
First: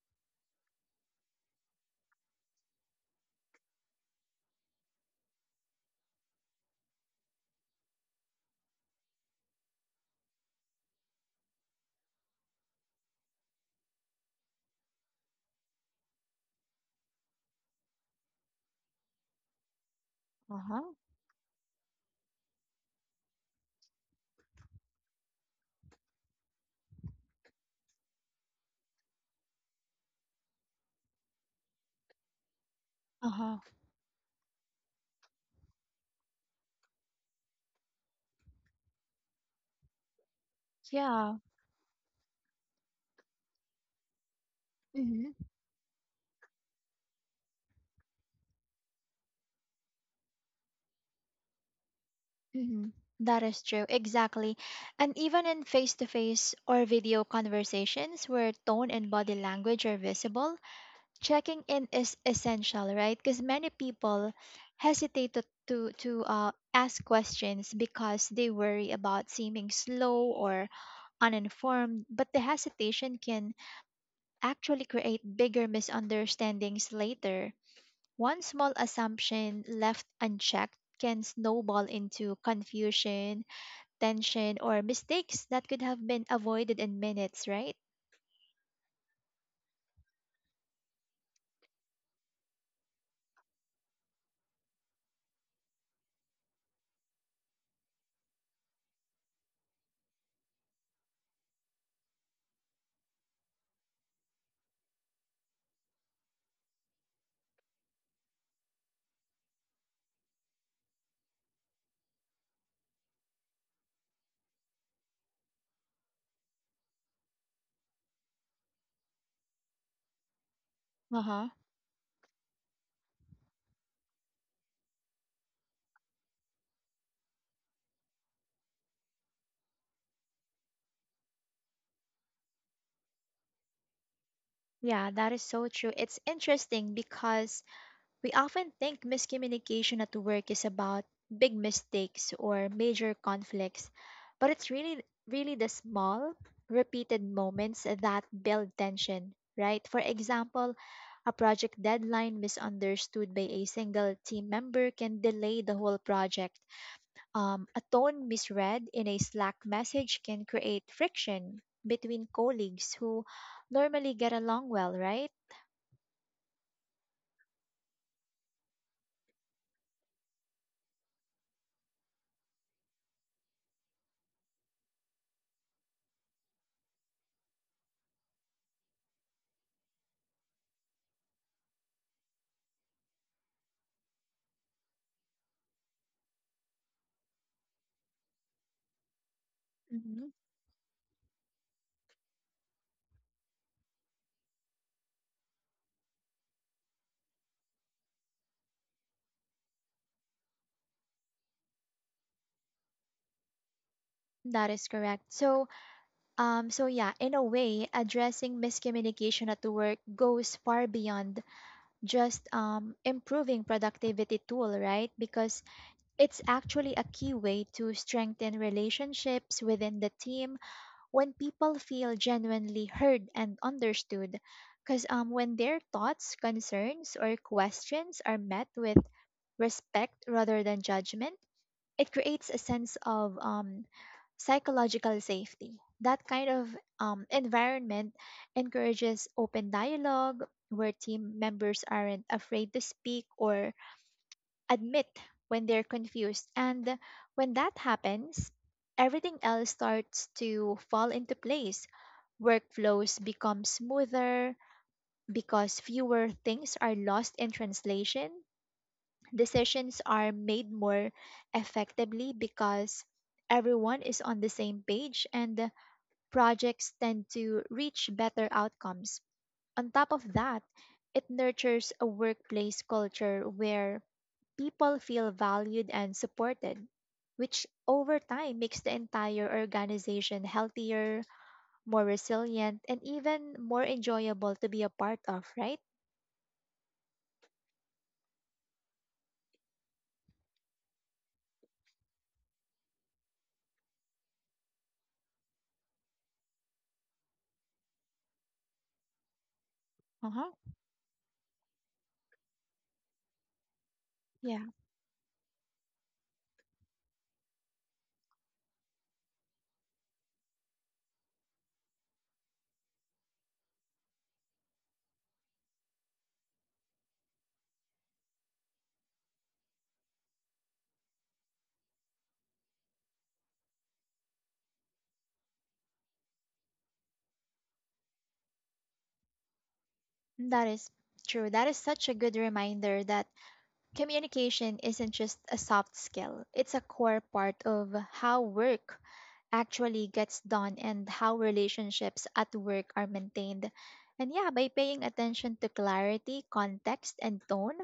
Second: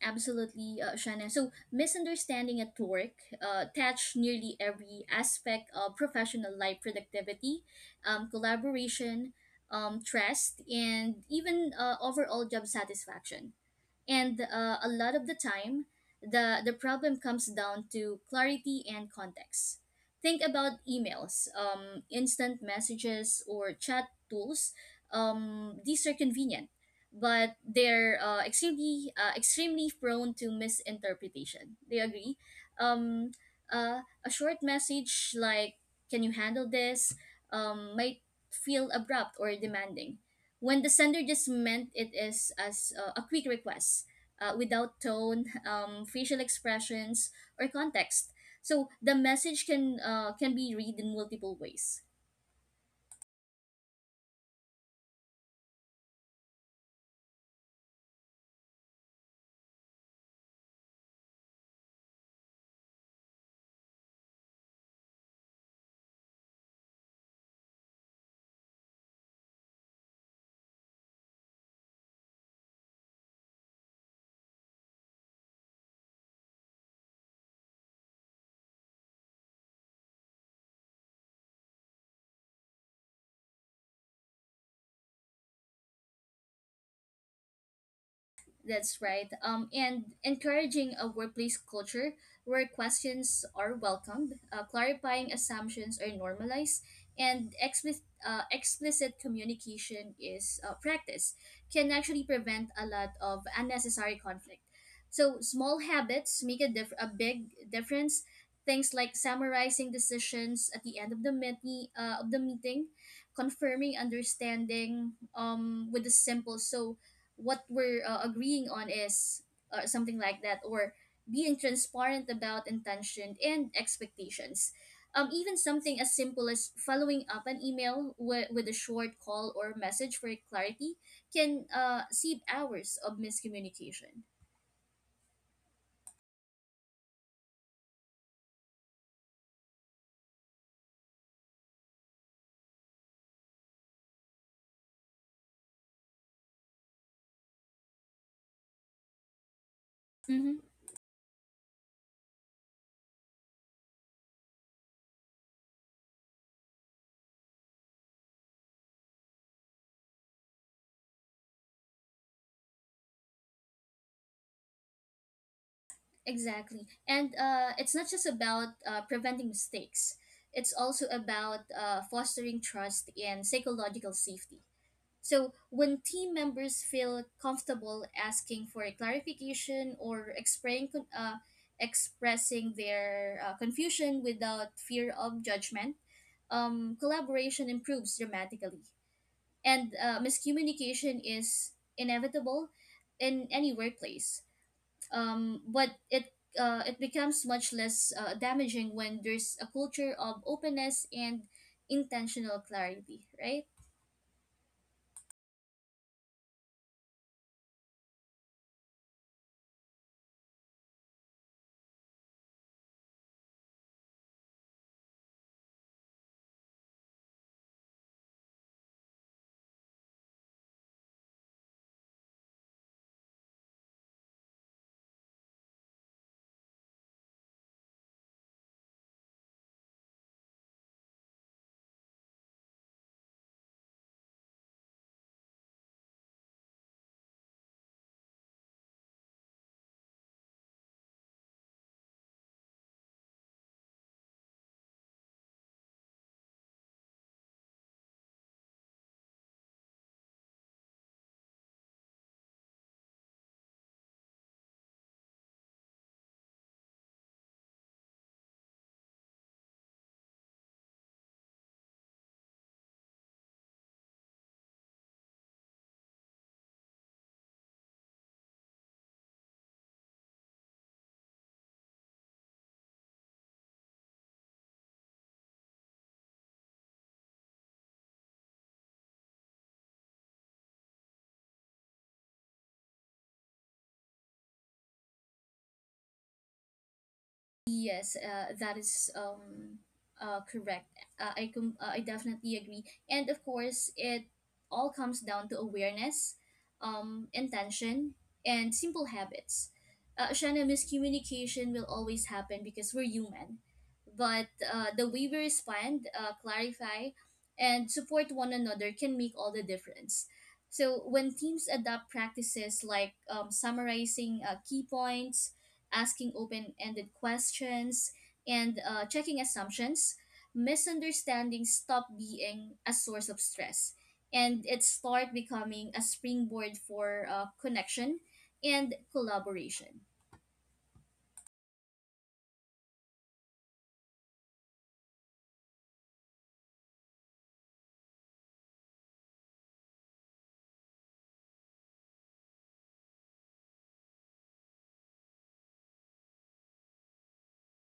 Speaker 2: Absolutely, Shanna. So misunderstanding at work touch nearly every aspect of professional life: productivity, collaboration, trust, and even overall job satisfaction. And a lot of the time, the problem comes down to clarity and context. Think
Speaker 1: Uh-huh.
Speaker 2: about emails, instant messages, or chat tools. These are convenient, but they're extremely prone to misinterpretation, do you agree? um,
Speaker 1: Uh-huh.
Speaker 2: a short message like, "can you handle this," might feel abrupt or demanding when the sender
Speaker 1: Yeah.
Speaker 2: just meant it is as a quick request, without
Speaker 1: Mm-hmm.
Speaker 2: tone, [laughs] facial expressions, or context. So the message can be read in multiple ways.
Speaker 1: Mm-hmm. That is true. Exactly. And even in face to face or video conversations, where tone and body language are visible, checking in is essential, right? Because many people hesitate to ask questions because they worry about seeming slow or uninformed, but the hesitation can actually create bigger misunderstandings later. One small assumption left unchecked can snowball into confusion, tension, or mistakes that could have been avoided in minutes, right?
Speaker 2: That's right. And encouraging a workplace culture where questions are welcomed, clarifying assumptions are normalized, and explicit communication is practiced can actually prevent a lot of unnecessary conflict. So small habits make a big difference. Things like summarizing decisions at the end of the meeting, confirming understanding with a simple, "so what we're agreeing on is," or something like that, or
Speaker 1: Uh huh.
Speaker 2: being transparent about intention and expectations, even something as simple as following up an email with a short call or message for clarity can save hours of miscommunication.
Speaker 1: Yeah, that is so true. It's interesting because we often think miscommunication at work is about big mistakes or major conflicts, but it's really the small, repeated moments that build tension, right? For
Speaker 2: Mm-hmm,
Speaker 1: example, a project deadline misunderstood by a single team member can delay the whole project. A tone misread in a Slack message can create friction between colleagues who normally get along well, right?
Speaker 2: exactly. And it's not just about preventing mistakes, it's also about fostering trust and psychological safety. So when team members feel comfortable asking for a clarification or expressing their confusion without fear of judgment, collaboration improves dramatically. And
Speaker 1: Mhm.
Speaker 2: miscommunication is inevitable in any workplace, but it becomes much less damaging when there's a culture of openness and intentional clarity, right?
Speaker 1: That is correct. So, so yeah, in a way, addressing miscommunication at work goes far beyond just improving productivity tool, right? Because it's actually a key way to strengthen relationships within the team when people feel genuinely heard and understood. Because when their thoughts, concerns, or questions are met with respect rather than judgment, it creates a sense of psychological safety. That kind of environment encourages open dialogue where team members aren't afraid to speak or admit when they're confused. And when that happens, everything else starts to fall into place. Workflows become smoother because fewer things are lost in translation. Decisions are made more effectively because everyone is on the same page, and projects tend to reach better outcomes. On top of that, it nurtures a workplace culture where people feel valued and supported, which over time makes the entire organization healthier, more resilient, and even more enjoyable to be a part of, right?
Speaker 2: Yes, that is, correct. I I definitely agree. And of course, it all comes down to awareness, intention, and simple habits.
Speaker 1: Uh-huh.
Speaker 2: Shanna, miscommunication will always happen because we're human. But
Speaker 1: Yeah,
Speaker 2: the way we respond, clarify, and support one another can make all the difference. So when teams adopt practices like summarizing key points, asking open ended questions, and checking assumptions, misunderstandings stop being a source of stress and it start becoming a springboard for connection and collaboration.
Speaker 1: that is true. That is such a good reminder that communication isn't just a soft skill, it's a core part of how work actually gets done and how relationships at work are maintained. And yeah, by paying attention to clarity, context, and tone,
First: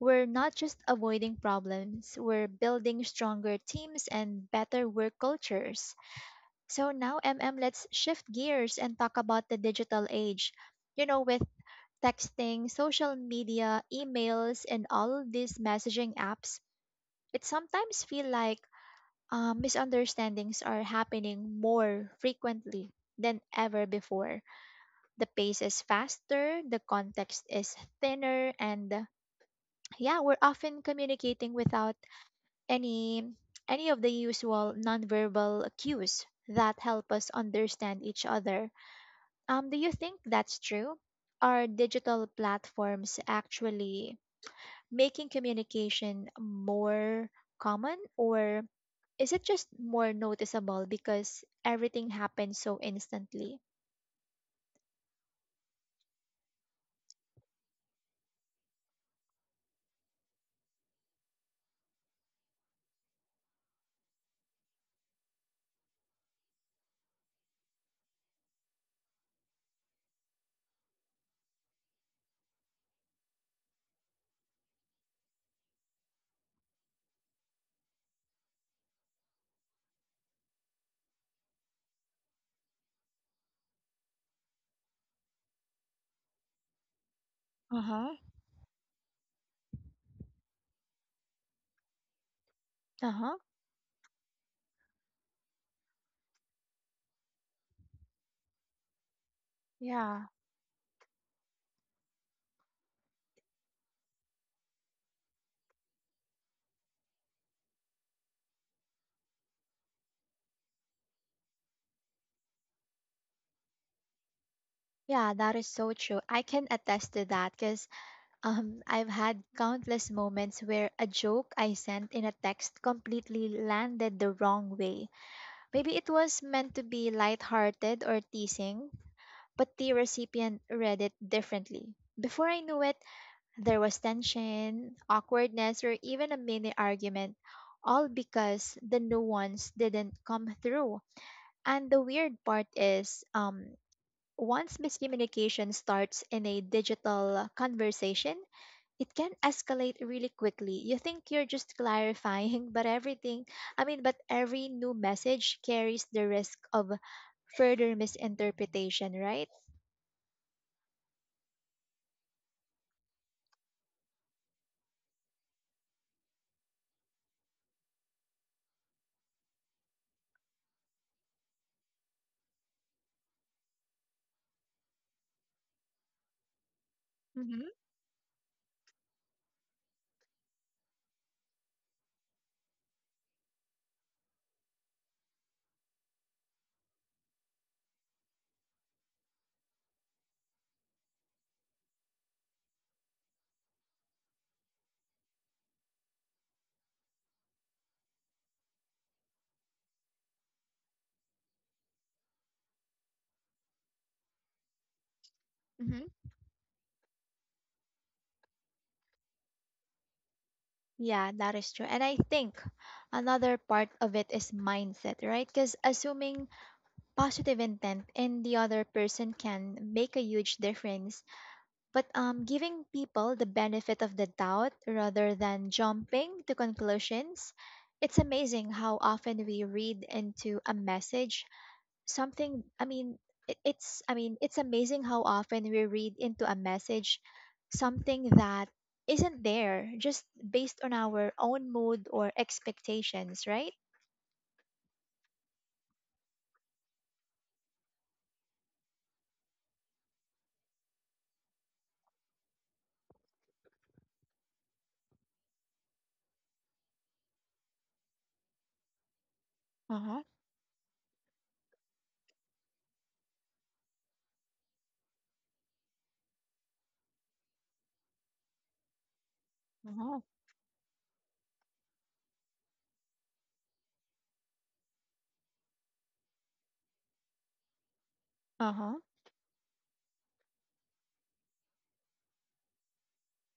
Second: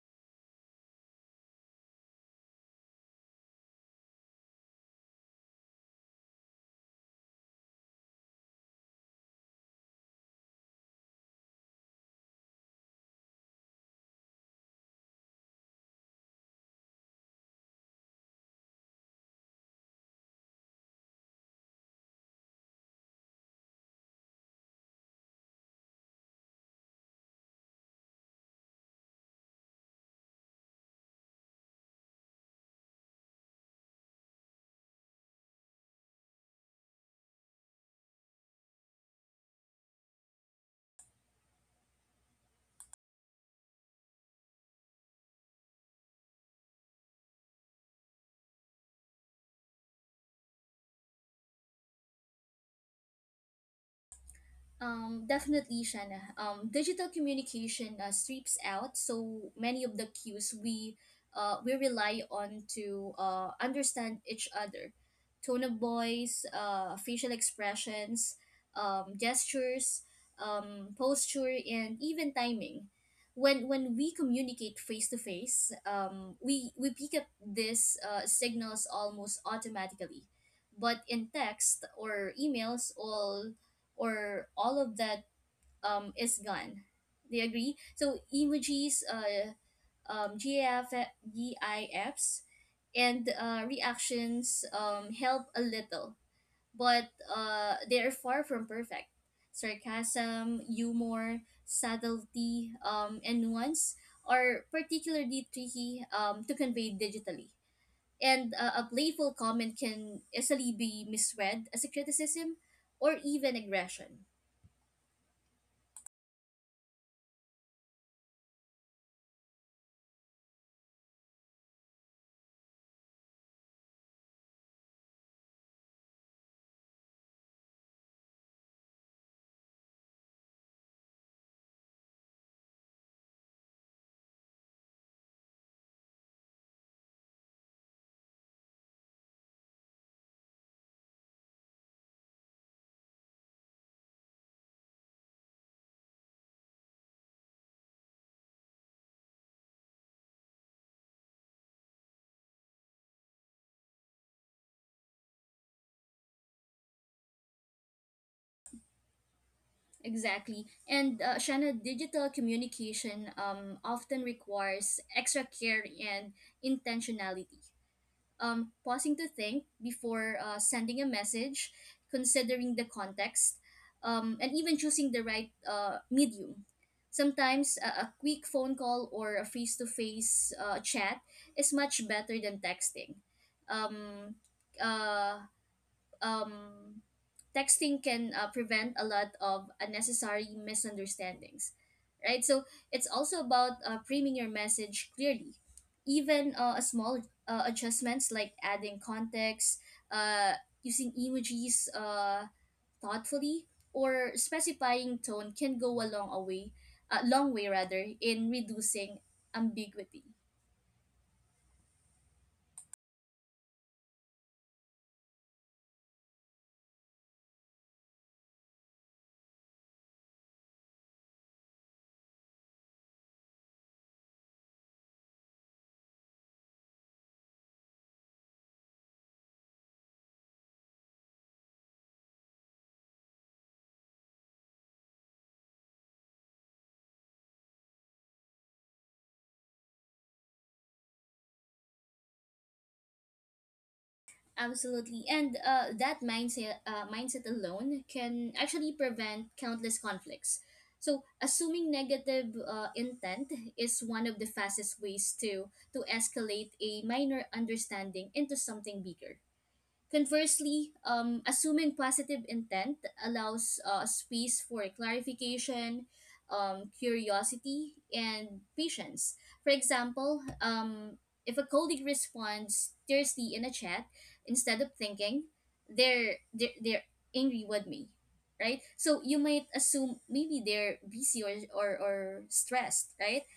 Speaker 1: we're not just avoiding problems, we're building stronger teams and better work cultures. So now, let's shift gears and talk about the digital age. You know, with texting, social media, emails, and all of these messaging apps, it sometimes feel like misunderstandings are happening more frequently than ever before. The pace is faster, the context is thinner, and yeah, we're often communicating without any any of the usual nonverbal cues that help us understand each other. Do you think that's true? Are digital platforms actually making communication more common, or is it just more noticeable because everything happens so instantly?
Speaker 2: Definitely, Shanna. Digital communication sweeps out so many of the cues we rely on to understand each other. Tone of voice, facial expressions, gestures, posture, and even timing. When we communicate face to face, we pick up these signals almost automatically. But in text or emails, all of that is gone. They agree.
Speaker 1: Uh-huh.
Speaker 2: So emojis, GIFs, and
Speaker 1: Uh-huh.
Speaker 2: reactions help a little, but they are far from perfect.
Speaker 1: Yeah.
Speaker 2: Sarcasm, humor, subtlety, and nuance are particularly tricky to convey digitally. And a playful comment can easily be misread as a criticism or even aggression.
Speaker 1: Yeah, that is so true. I can attest to that because I've had countless moments where a joke I sent in a text completely landed the wrong way. Maybe it was meant to be lighthearted or teasing, but the recipient read it differently. Before I knew it, there was tension, awkwardness, or even a mini argument, all because the nuance didn't come through. And the weird part is, once miscommunication starts in a digital conversation, it can escalate really quickly. You think you're just clarifying, but every new message carries the risk of further misinterpretation, right?
Speaker 2: Exactly. And Shanna, digital communication often requires extra care and intentionality. Pausing to think before sending a message, considering the context, and even choosing the right medium.
Speaker 1: Mm-hmm.
Speaker 2: Sometimes a quick phone call or a face to face chat is much better than texting. Um, uh, um, Texting can prevent a lot of unnecessary misunderstandings, right? So it's also about framing your message clearly. Even a small adjustments like adding context, uh, using emojis thoughtfully, or specifying tone can go
Speaker 1: Mm-hmm.
Speaker 2: a long way rather in reducing ambiguity.
Speaker 1: Yeah, that is true. And I think another part of it is mindset, right? Because assuming positive intent in the other person can make a huge difference. But giving people the benefit of the doubt rather than jumping to conclusions, it's amazing how often we read into a message something I mean it, it's I mean it's amazing how often we read into a message something that isn't there, just based on our own mood or expectations, right?
Speaker 2: Absolutely. And that mindset alone can actually prevent countless conflicts. So assuming negative intent is one of the fastest ways to escalate a minor understanding into something bigger.
Speaker 1: Uh-huh.
Speaker 2: Conversely, assuming positive intent allows space for clarification, curiosity, and patience. For
Speaker 1: Uh-huh.
Speaker 2: example, if a colleague responds tersely in a chat instead of thinking, they're angry with me, right?
Speaker 1: Uh-huh.
Speaker 2: So you might assume maybe they're busy or stressed, right?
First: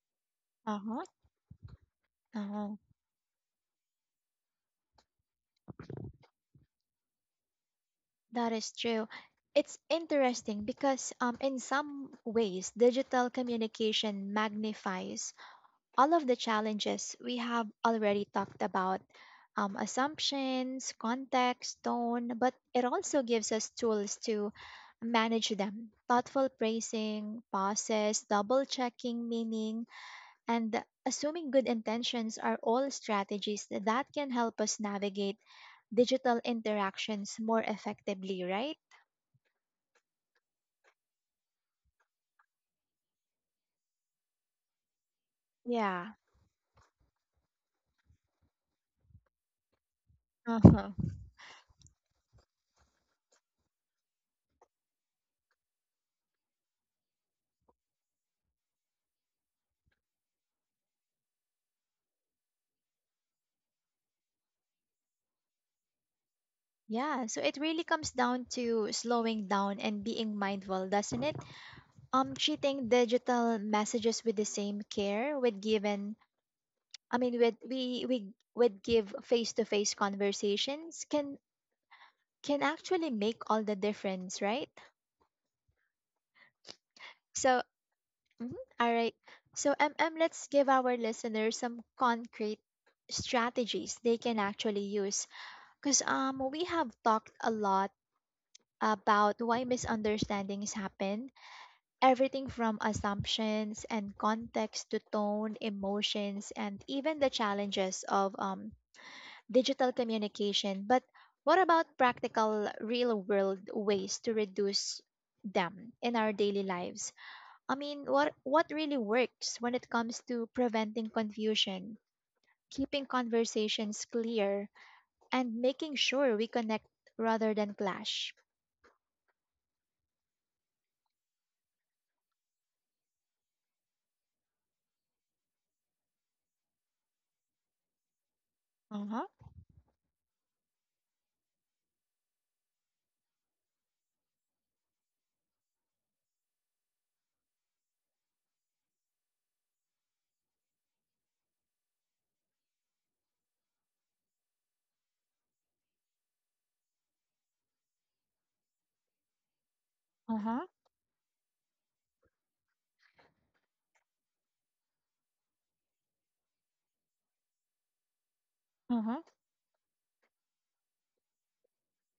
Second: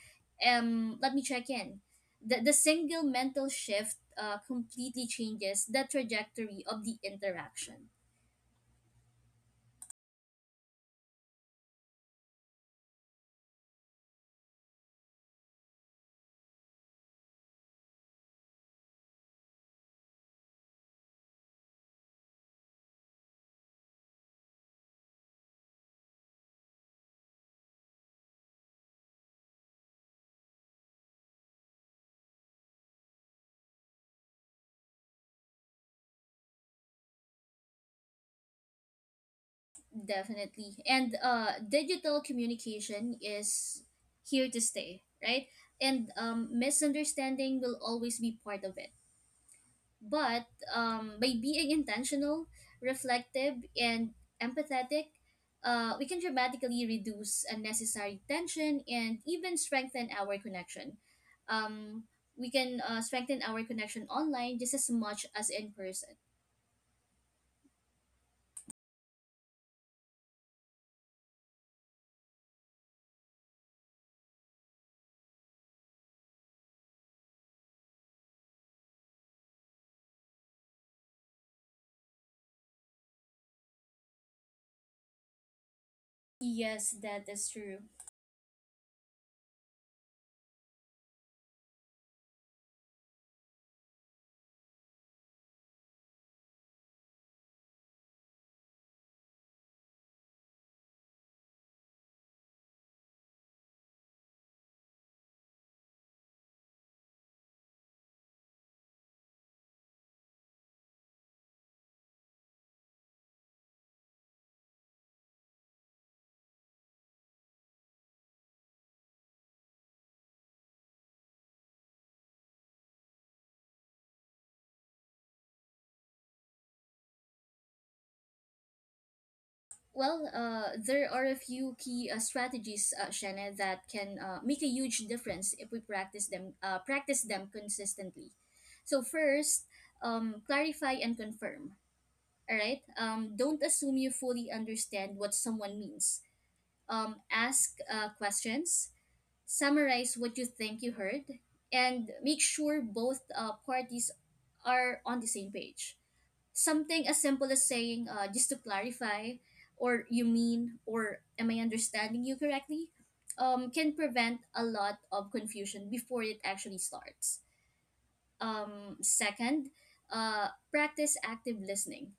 Speaker 1: Uh-huh.
Speaker 2: Let me check in. The
Speaker 1: Uh-huh.
Speaker 2: single mental shift completely changes the trajectory of the interaction.
Speaker 1: That is true. It's interesting because in some ways digital communication magnifies all of the challenges we have already talked about, assumptions, context, tone, but it also gives us tools to manage them. Thoughtful praising, pauses, double checking meaning, and assuming good intentions are all strategies that can help us navigate digital interactions more effectively, right?
Speaker 2: Definitely. And digital communication is here to stay, right? And
Speaker 1: Yeah.
Speaker 2: misunderstanding will always be part of it. But
Speaker 1: Uh-huh.
Speaker 2: by being intentional, reflective, and empathetic, we can dramatically reduce unnecessary tension and even strengthen our connection. Um, we can strengthen our connection online just as much as in person.
Speaker 1: Yeah, so it really comes down to slowing down and being mindful, doesn't it? Treating digital messages with the same care with given I mean with we would give face to face conversations can actually make all the difference, right?
Speaker 2: Yes, that is
Speaker 1: So
Speaker 2: true.
Speaker 1: mhm, all right, so let's give our listeners some concrete strategies they can actually use, because we have talked a lot about why misunderstandings happen. Everything from assumptions and context to tone, emotions, and even the challenges of digital communication. But what about practical, real world ways to reduce them in our daily lives? I mean, what really works when it comes to preventing confusion, keeping conversations clear, and making sure we connect rather than clash?
Speaker 2: Well, there are a few key strategies, Shannon, that can make a huge difference if we practice them. Practice them consistently. So
Speaker 1: Uh huh.
Speaker 2: first, clarify and confirm. All right. Don't assume you fully understand what someone means. Ask questions, summarize what you think you heard, and make sure both parties are on the same page. Something as simple as saying, "just to clarify," or "you mean," or "am I understanding you correctly," can prevent a lot of confusion before it actually starts. Second, practice active listening.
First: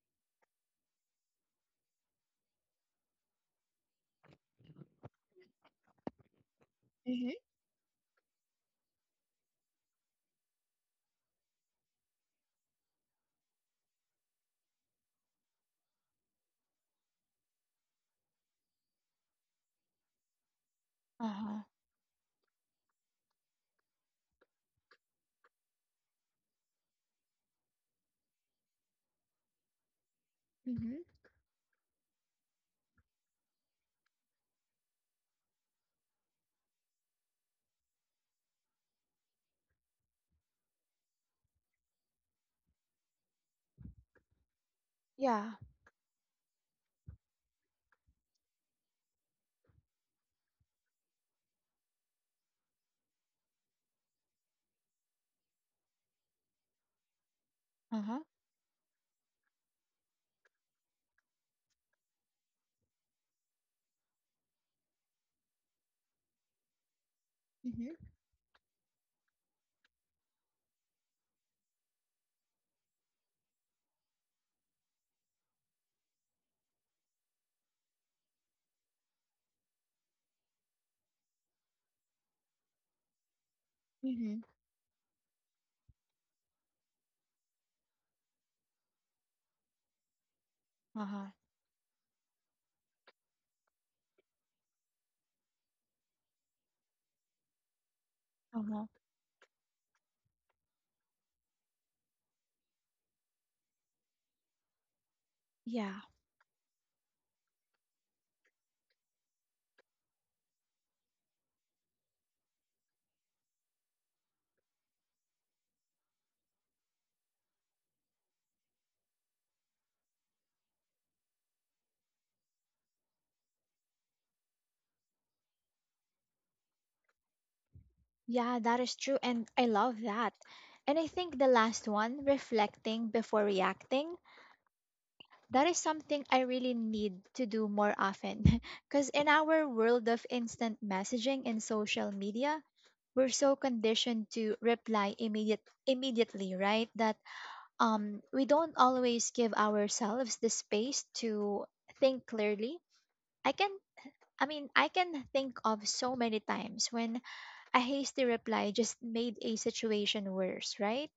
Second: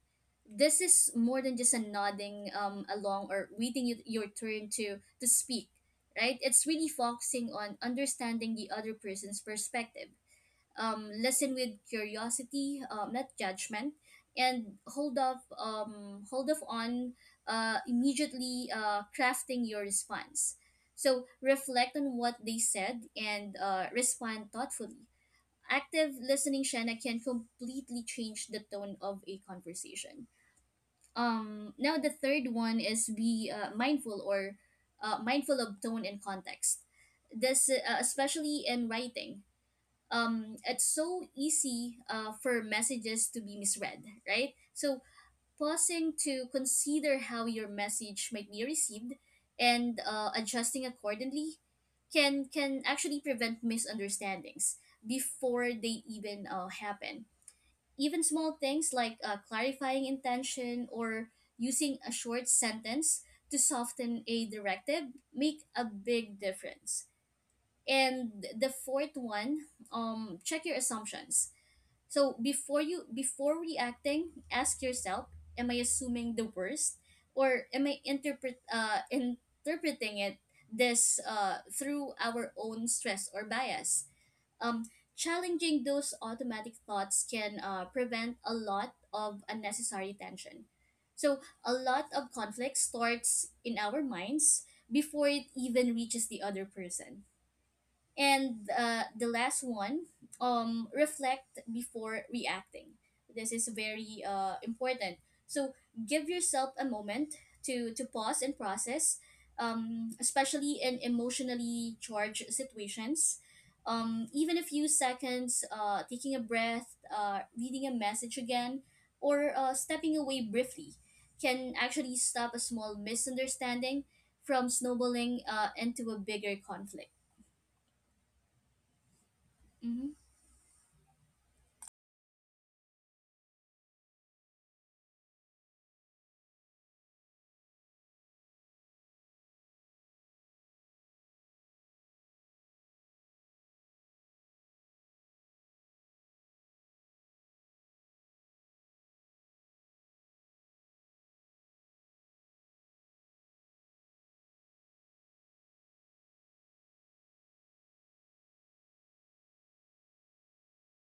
Speaker 2: This is more than just a nodding along or waiting your turn to speak, right? It's really focusing on understanding the other person's perspective. Listen with curiosity, not judgment, and hold off on immediately crafting your response. So
Speaker 1: Uh huh.
Speaker 2: reflect on what they said and respond thoughtfully. Active listening, Shanna, can completely change the tone of a conversation.
Speaker 1: Mm hmm.
Speaker 2: Now the third one is be mindful of tone and context. This especially in writing. It's so easy for messages to be misread, right? So
Speaker 1: Yeah.
Speaker 2: pausing to consider how your message might be received and adjusting accordingly can actually prevent misunderstandings before they even happen.
Speaker 1: Uh huh.
Speaker 2: Even small things like clarifying intention or using a short sentence to soften a directive make a big difference.
Speaker 1: Mm hmm.
Speaker 2: And the fourth one, check your assumptions. So before reacting, ask yourself, am I assuming the worst or am I interpreting it this through our own stress or bias?
Speaker 1: Mm hmm.
Speaker 2: Um Challenging those automatic thoughts can prevent a lot of unnecessary tension.
Speaker 1: Uh huh.
Speaker 2: So a lot of conflict starts in our minds before it even reaches the other person, and
Speaker 1: Uh-huh.
Speaker 2: the last one, reflect before reacting. This is very important. So
Speaker 1: Yeah.
Speaker 2: give yourself a moment to pause and process, especially in emotionally charged situations. Even a few seconds, taking a breath, reading a message again, or stepping away briefly can actually stop a small misunderstanding from snowballing into a bigger conflict.
Speaker 1: Yeah, that is true. And I love
Speaker 2: Mhm.
Speaker 1: that. And I think the last one, reflecting before reacting, that is something I really need to do more often. [laughs] Because in our world of instant messaging and social media, we're so conditioned to reply immediately, right? That we don't always give ourselves the space to think clearly. I can I can think of so many times when a hasty reply just made a situation worse, right?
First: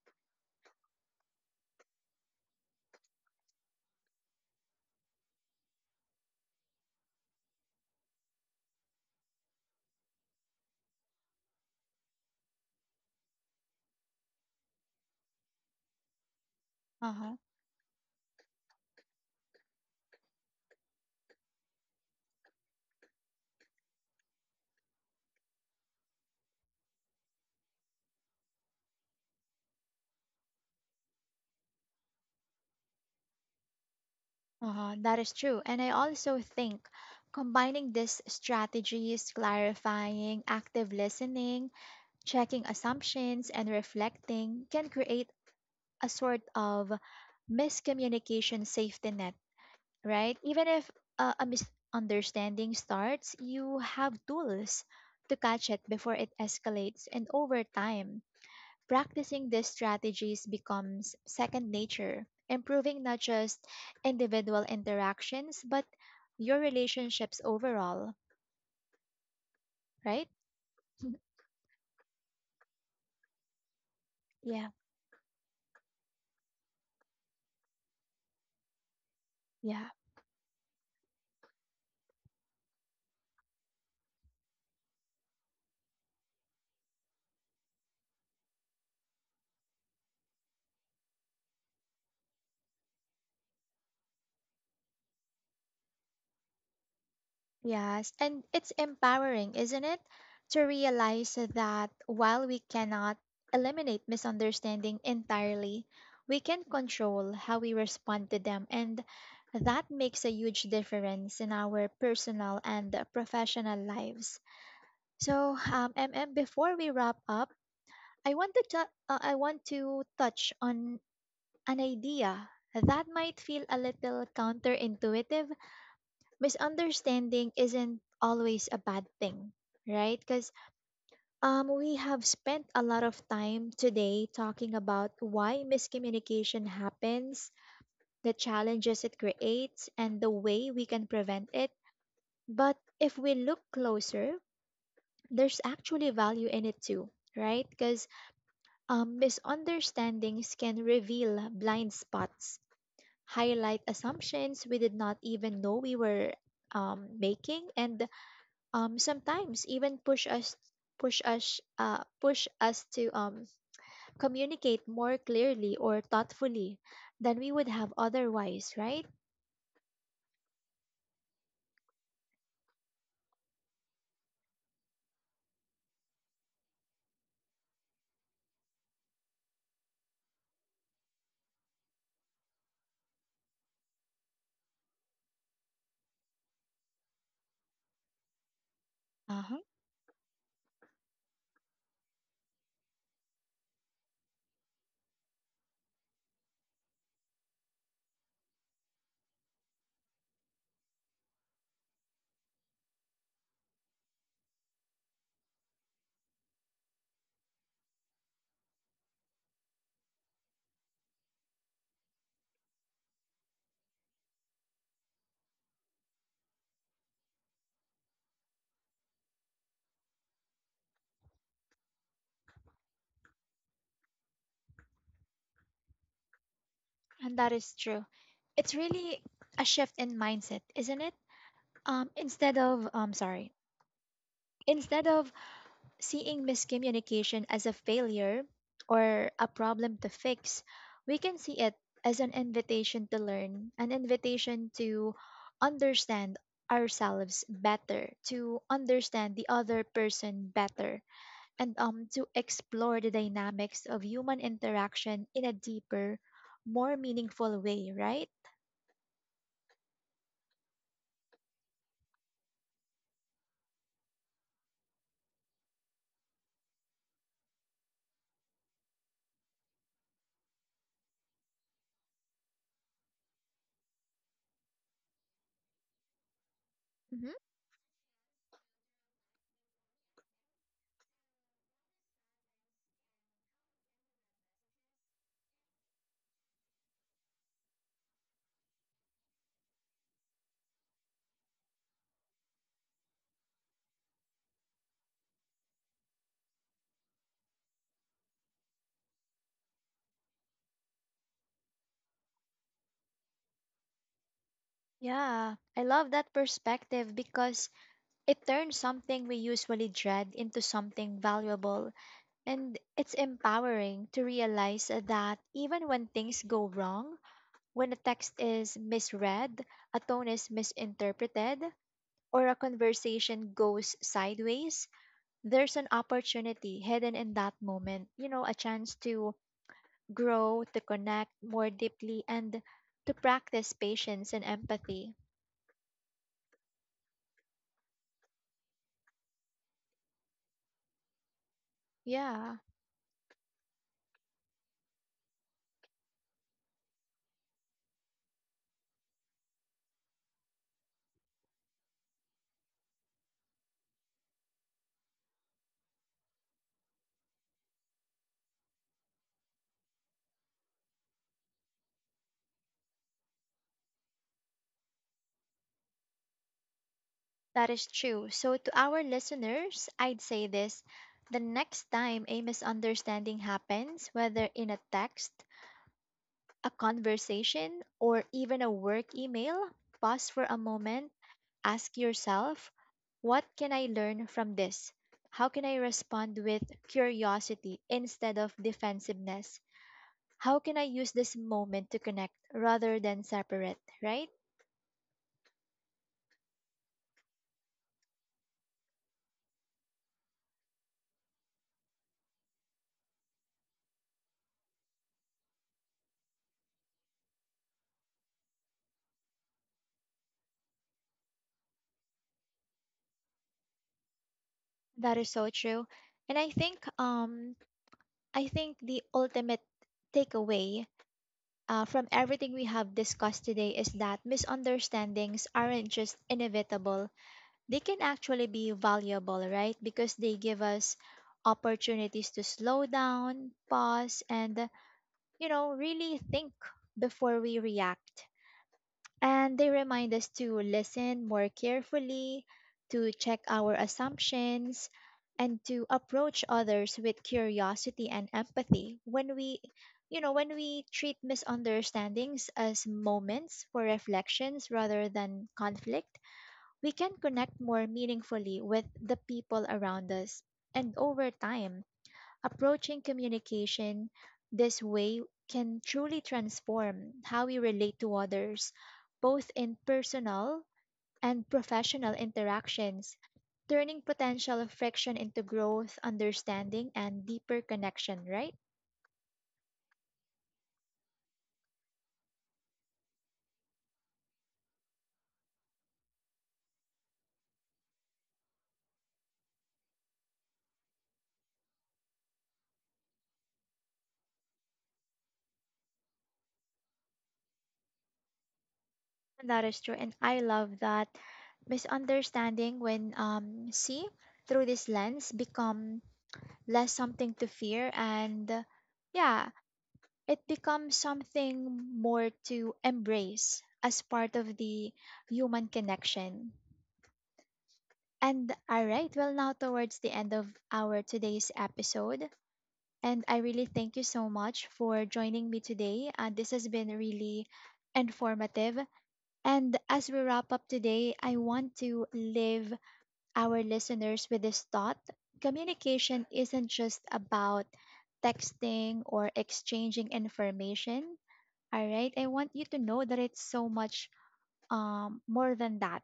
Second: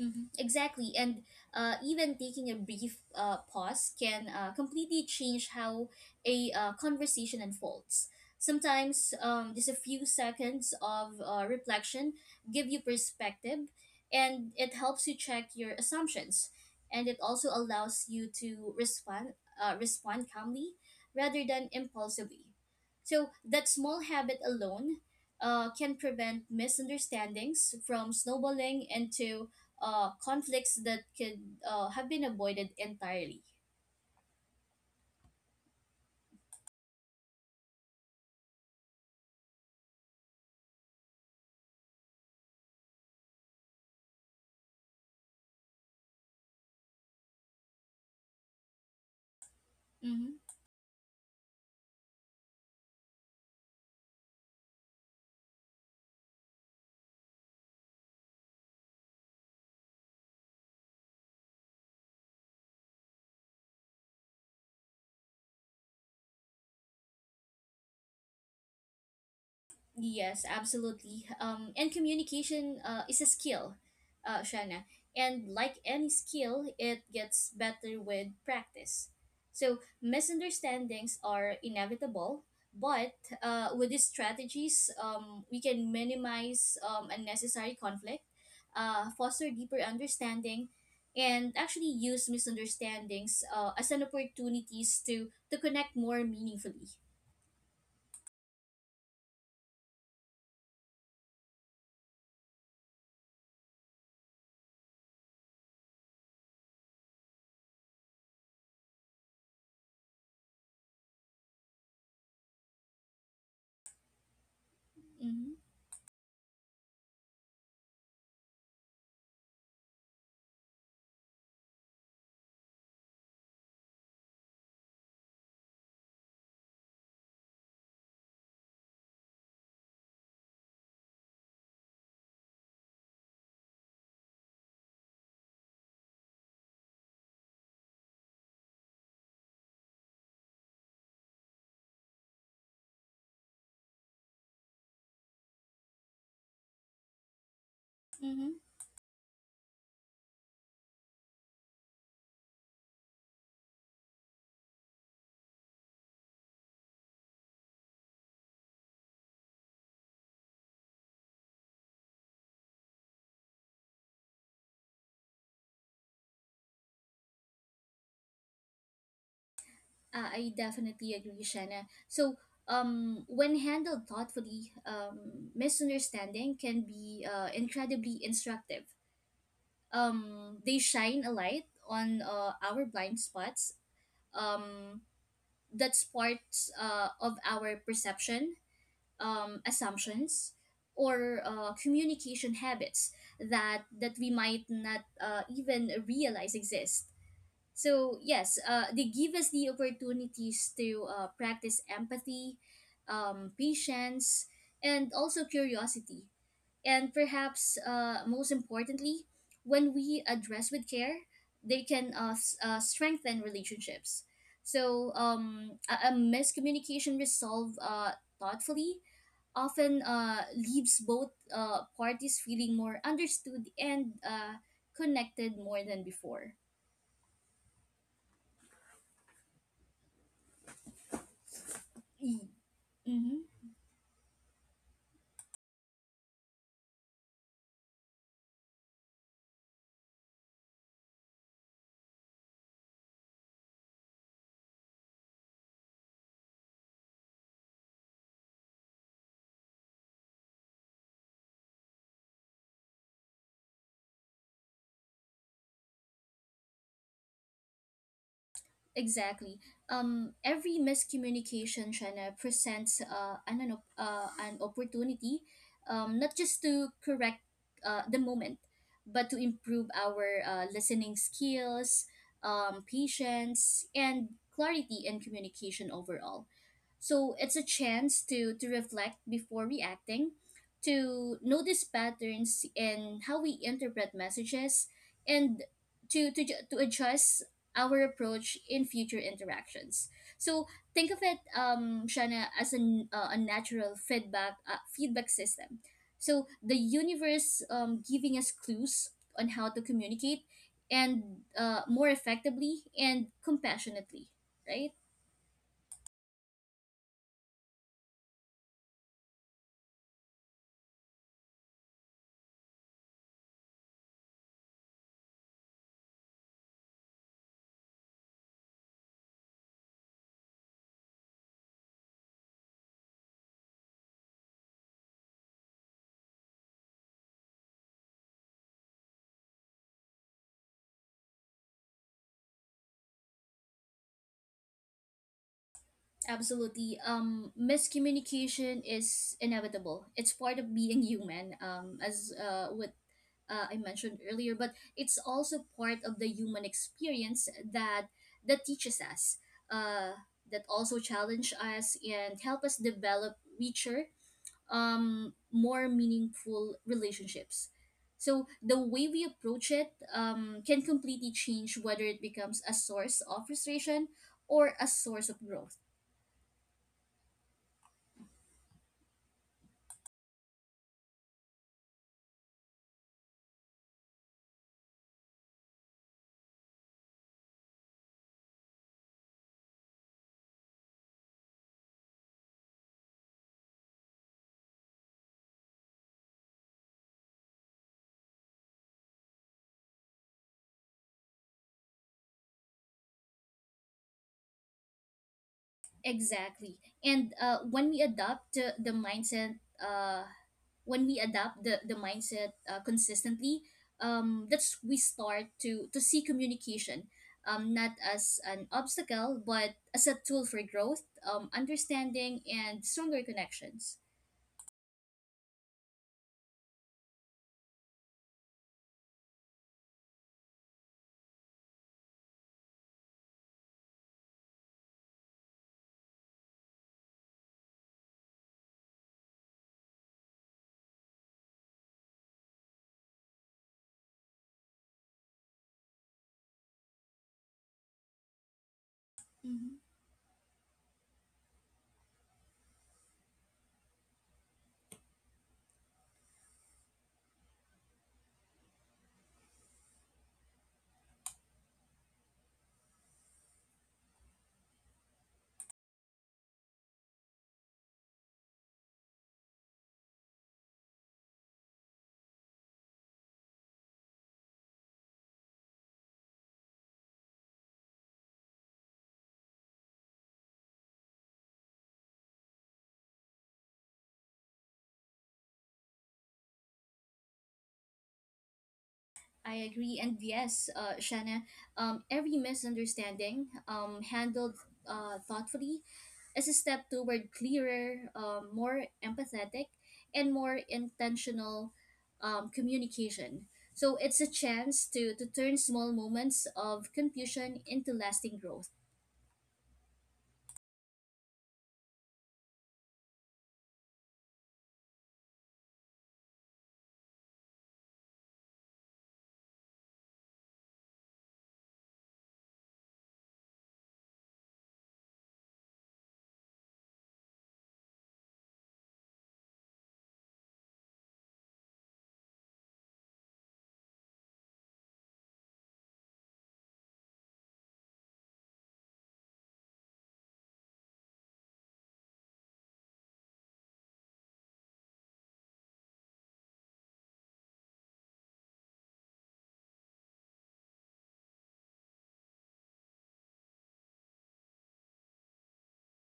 Speaker 2: Mhm, Exactly. And even taking a brief pause can completely change how a conversation unfolds. Sometimes just a few seconds of reflection give you perspective, and it helps you check your assumptions. And it
Speaker 1: Uh-huh.
Speaker 2: also allows you to respond calmly rather than impulsively. So that small habit alone can prevent misunderstandings from snowballing into conflicts that could have been avoided entirely.
Speaker 1: Uh-huh. That is true. And I also think combining these strategies, clarifying, active listening, checking assumptions, and reflecting, can create a sort of miscommunication safety net, right?
Speaker 2: Mm-hmm.
Speaker 1: Even if a misunderstanding starts, you have tools to catch it before it escalates. And over time, practicing these strategies becomes second nature, improving not just individual interactions, but your relationships overall, right?
Speaker 2: Yes, absolutely.
Speaker 1: [laughs]
Speaker 2: And communication is a skill,
Speaker 1: Yeah,
Speaker 2: Shana. And like any skill, it gets better with practice. So
Speaker 1: yeah,
Speaker 2: misunderstandings are inevitable, but with these strategies, we can minimize unnecessary conflict, foster deeper understanding, and actually use misunderstandings as an opportunities to connect more meaningfully.
Speaker 1: yes. And it's empowering, isn't it? To realize that while we cannot eliminate misunderstanding entirely, we can control how we respond to them. And that makes a huge difference in our personal and professional lives.
Speaker 2: Mm-hmm.
Speaker 1: So, MM, before we wrap up, I want to I want to touch on an idea that might feel a little counterintuitive. Misunderstanding isn't always a bad thing, right? Because we have spent a lot of time today talking about why miscommunication happens, the challenges it creates, and the way we can prevent it. But if we look closer, there's actually value in it too, right? Because
Speaker 2: Mm-hmm.
Speaker 1: Misunderstandings can reveal blind spots, highlight assumptions we did not even know we were making, and sometimes even push us push us to communicate more clearly or thoughtfully than we would have otherwise. Right?
Speaker 2: I definitely agree, Shanna. So, when handled thoughtfully, misunderstanding can be incredibly instructive. They shine a light on our blind spots. Um, that's parts of our perception,
Speaker 1: Uh-huh.
Speaker 2: assumptions, or communication habits that we might not even realize exist. So yes, they give us the opportunities to practice empathy, patience, and also curiosity. And perhaps most importantly, when we address with care, they can strengthen relationships. So a miscommunication resolved thoughtfully often leaves both parties feeling more understood and connected more than before.
Speaker 1: And that is true. It's really a shift in mindset, isn't it? Um,
Speaker 2: E,
Speaker 1: instead of, um, sorry,
Speaker 2: Mm-hmm.
Speaker 1: instead of seeing miscommunication as a failure or a problem to fix, we can see it as an invitation to learn, an invitation to understand ourselves better, to understand the other person better, and to explore the dynamics of human interaction in a deeper, more meaningful way, right?
Speaker 2: Exactly. Every miscommunication, China, presents an opportunity, not just to correct the moment, but to improve our listening skills, patience, and clarity in communication overall. So
Speaker 1: Mhm.
Speaker 2: it's a chance to reflect before reacting, to notice patterns in how we interpret messages, and to adjust our approach in future interactions. So think of it, Shana, as an a natural feedback system. So the universe giving us clues on how to communicate and more effectively and compassionately, right?
Speaker 1: Yeah, I love that perspective because it turns something we usually dread into something valuable. And it's empowering to realize that even when things go wrong, when a text is misread, a tone is misinterpreted, or a conversation goes sideways, there's an opportunity hidden in that moment. A chance to grow, to connect more deeply, and to practice patience and empathy.
Speaker 2: Absolutely. Miscommunication is inevitable. It's part of being human, as
Speaker 1: Yeah,
Speaker 2: what I mentioned earlier, but it's also part of the human experience that teaches us, uh, that also challenge us and help us develop richer, more meaningful relationships. So the way we approach it can completely change whether it becomes a source of frustration or a source of growth.
Speaker 1: that is true. So, to our listeners, I'd say this: the next time a misunderstanding happens, whether in a text, a conversation, or even a work email, pause for a moment, ask yourself, what can I learn from this? How can I respond with curiosity instead of defensiveness? How can I use this moment to connect rather than separate, right?
Speaker 2: Exactly. And when we uh, when we adopt the mindset consistently, that's we start to see communication not as an obstacle, but as a tool for growth, understanding, and stronger connections.
Speaker 1: That is so true. And I think the ultimate takeaway from everything we have discussed today is that misunderstandings aren't just inevitable, they can actually be valuable, right? Because they give us opportunities to slow down, pause, and, really think before we react. And they
Speaker 2: Hmm.
Speaker 1: remind us to listen more carefully, to check our assumptions, and to approach others with curiosity and empathy. When when we treat misunderstandings as moments for reflections rather than conflict, we can connect more meaningfully with the people around us. And over time, approaching communication this way can truly transform how we relate to others, both in personal and professional interactions, turning potential friction into growth, understanding, and deeper connection, right?
Speaker 2: I agree. And yes, Shanna, every misunderstanding handled thoughtfully as a step toward clearer, more empathetic, and more intentional communication. So it's a chance to turn small moments of confusion into lasting growth.
Speaker 1: and that is true. And I love that misunderstanding, when see through this lens, become less something to fear, and yeah it becomes something more to embrace as part of the human connection. And all right, well, now towards the end of our today's episode, and I really thank you so much for joining me today. This has been really informative, and as we wrap up today, I want to leave our listeners with this thought. Communication isn't just about texting or exchanging information. All right, I want you to know that it's so much more than that.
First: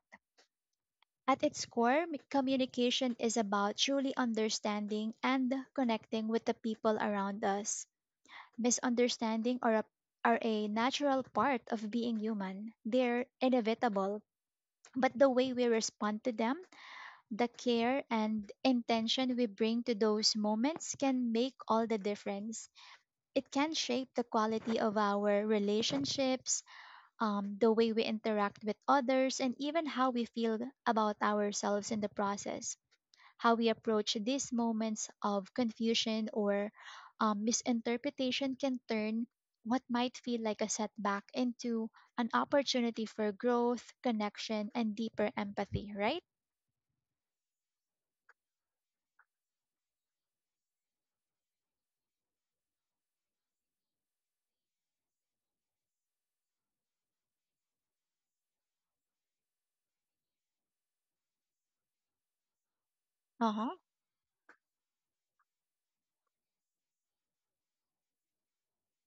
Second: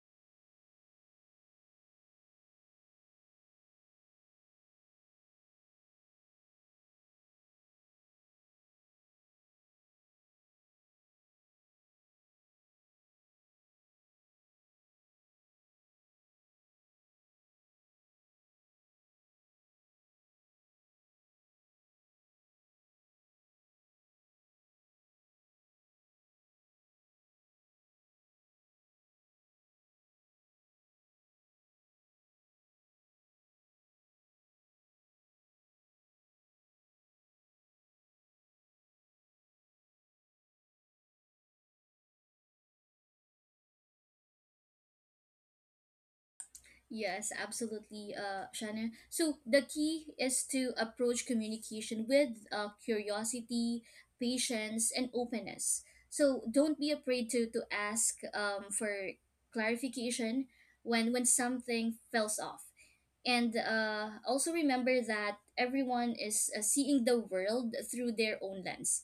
Speaker 1: At its core, communication is about truly understanding and connecting with the people around us. Misunderstanding are a, are a natural part of being human, they're inevitable. But the way we respond to them, the care and intention we bring to those moments, can make all the difference. It can shape the quality of our relationships, the way we interact with others, and even how we feel about ourselves in the process. How we approach these moments of confusion or misinterpretation can turn what might feel like a setback into an opportunity for growth, connection, and deeper empathy, right?
Speaker 2: Yes, absolutely, Shannon. So the key is to approach communication with curiosity, patience, and openness. So don't be afraid to ask for clarification when something falls off. And
Speaker 1: Uh-huh.
Speaker 2: also remember that everyone is seeing the world through their own lens,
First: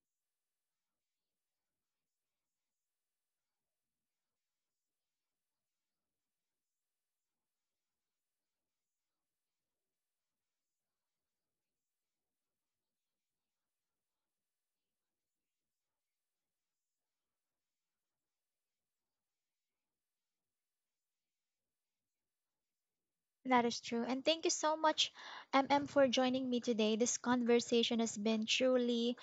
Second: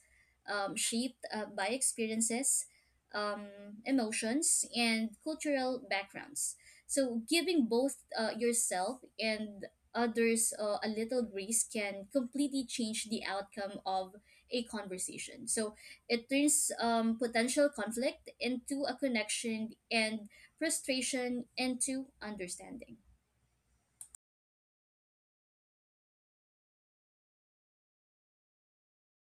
Speaker 2: shaped by experiences, um, emotions, and cultural backgrounds. So, giving both yourself and others a little grace can completely change the outcome of a conversation. So, it turns potential conflict into a connection and frustration into understanding.
Speaker 1: That is true. And thank you so much, MM, for joining me today. This conversation has been truly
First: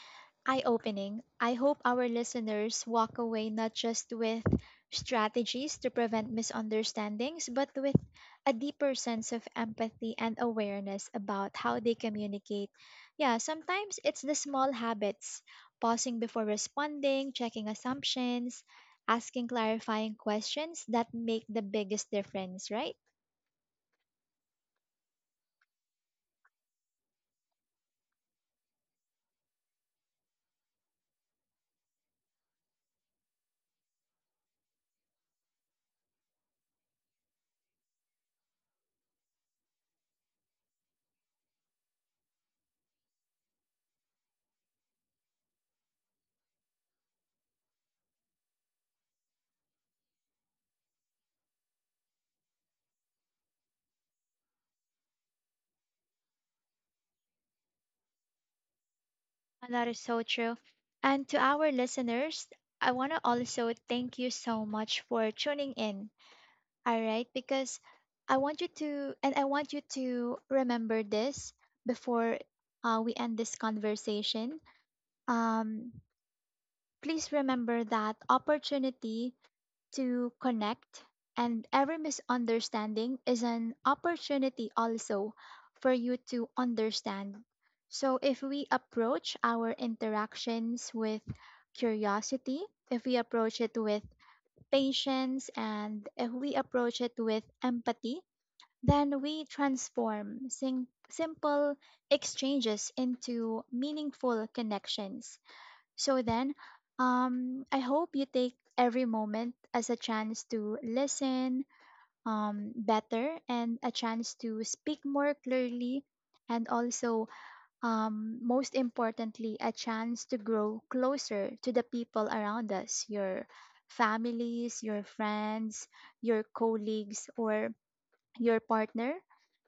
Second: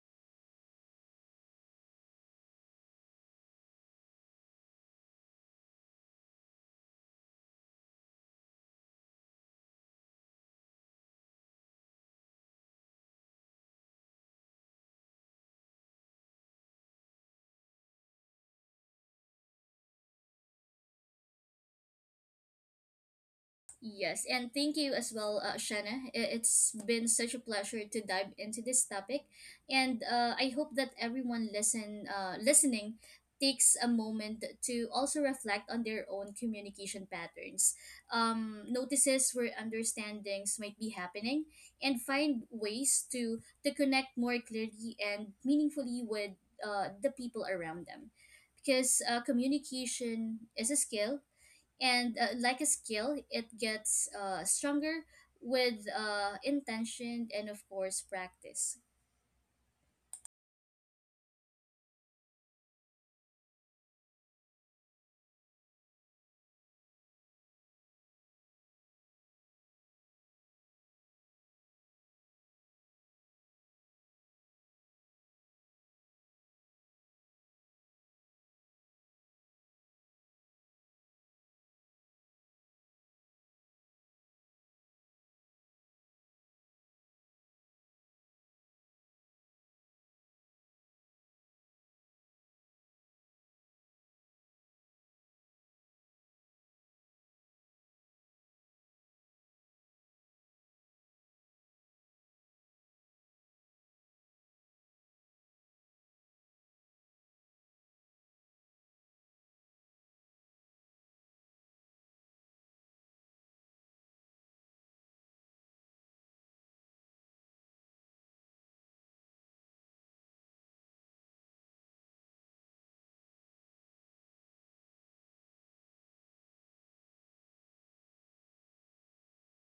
Speaker 1: eye opening. I hope our listeners walk away not just with strategies to prevent misunderstandings, but with a deeper sense of empathy and awareness about how they communicate. Yeah, sometimes it's the small habits, pausing before responding, checking assumptions, asking clarifying questions, that make the biggest difference, right?
Speaker 2: Yes, and thank you as well, Shanna. I- It's been such a pleasure to dive into this topic, and I hope that everyone listen listening takes a moment to also reflect on their own communication patterns, notices where understandings might be happening, and find ways to connect more clearly and meaningfully with the people around them, because communication is a skill and like a skill it gets stronger with intention and of course practice.
Speaker 1: And that is so true. And to our listeners, I want to also thank you so much for tuning in. All right, because I want you to, and I want you to remember this before we end this conversation. Um, Please remember that opportunity to connect, and every misunderstanding is an opportunity also for you to understand. So if we approach our interactions with curiosity, if we approach it with patience, and if we approach it with empathy, then we transform simple exchanges into meaningful connections. So then, I hope you take every moment as a chance to listen better and a chance to speak more clearly, and also, most importantly, a chance to grow closer to the people around us: your families, your friends, your colleagues, or your partner.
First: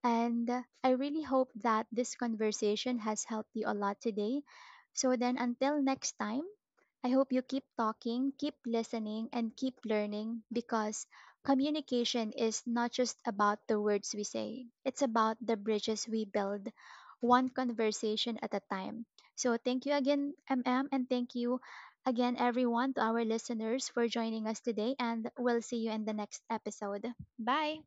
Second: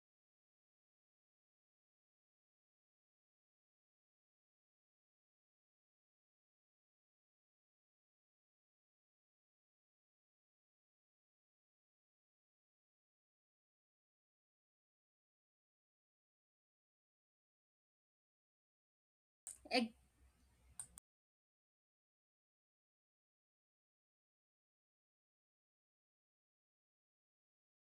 Speaker 1: And I really hope that this conversation has helped you a lot today. So then, until next time, I hope you keep talking, keep listening, and keep learning, because communication is not just about the words we say, it's about the bridges we build, one conversation at a time. So, thank you again, MM, and thank you again, everyone, to our listeners for joining us today, and we'll see you in the next episode. Bye.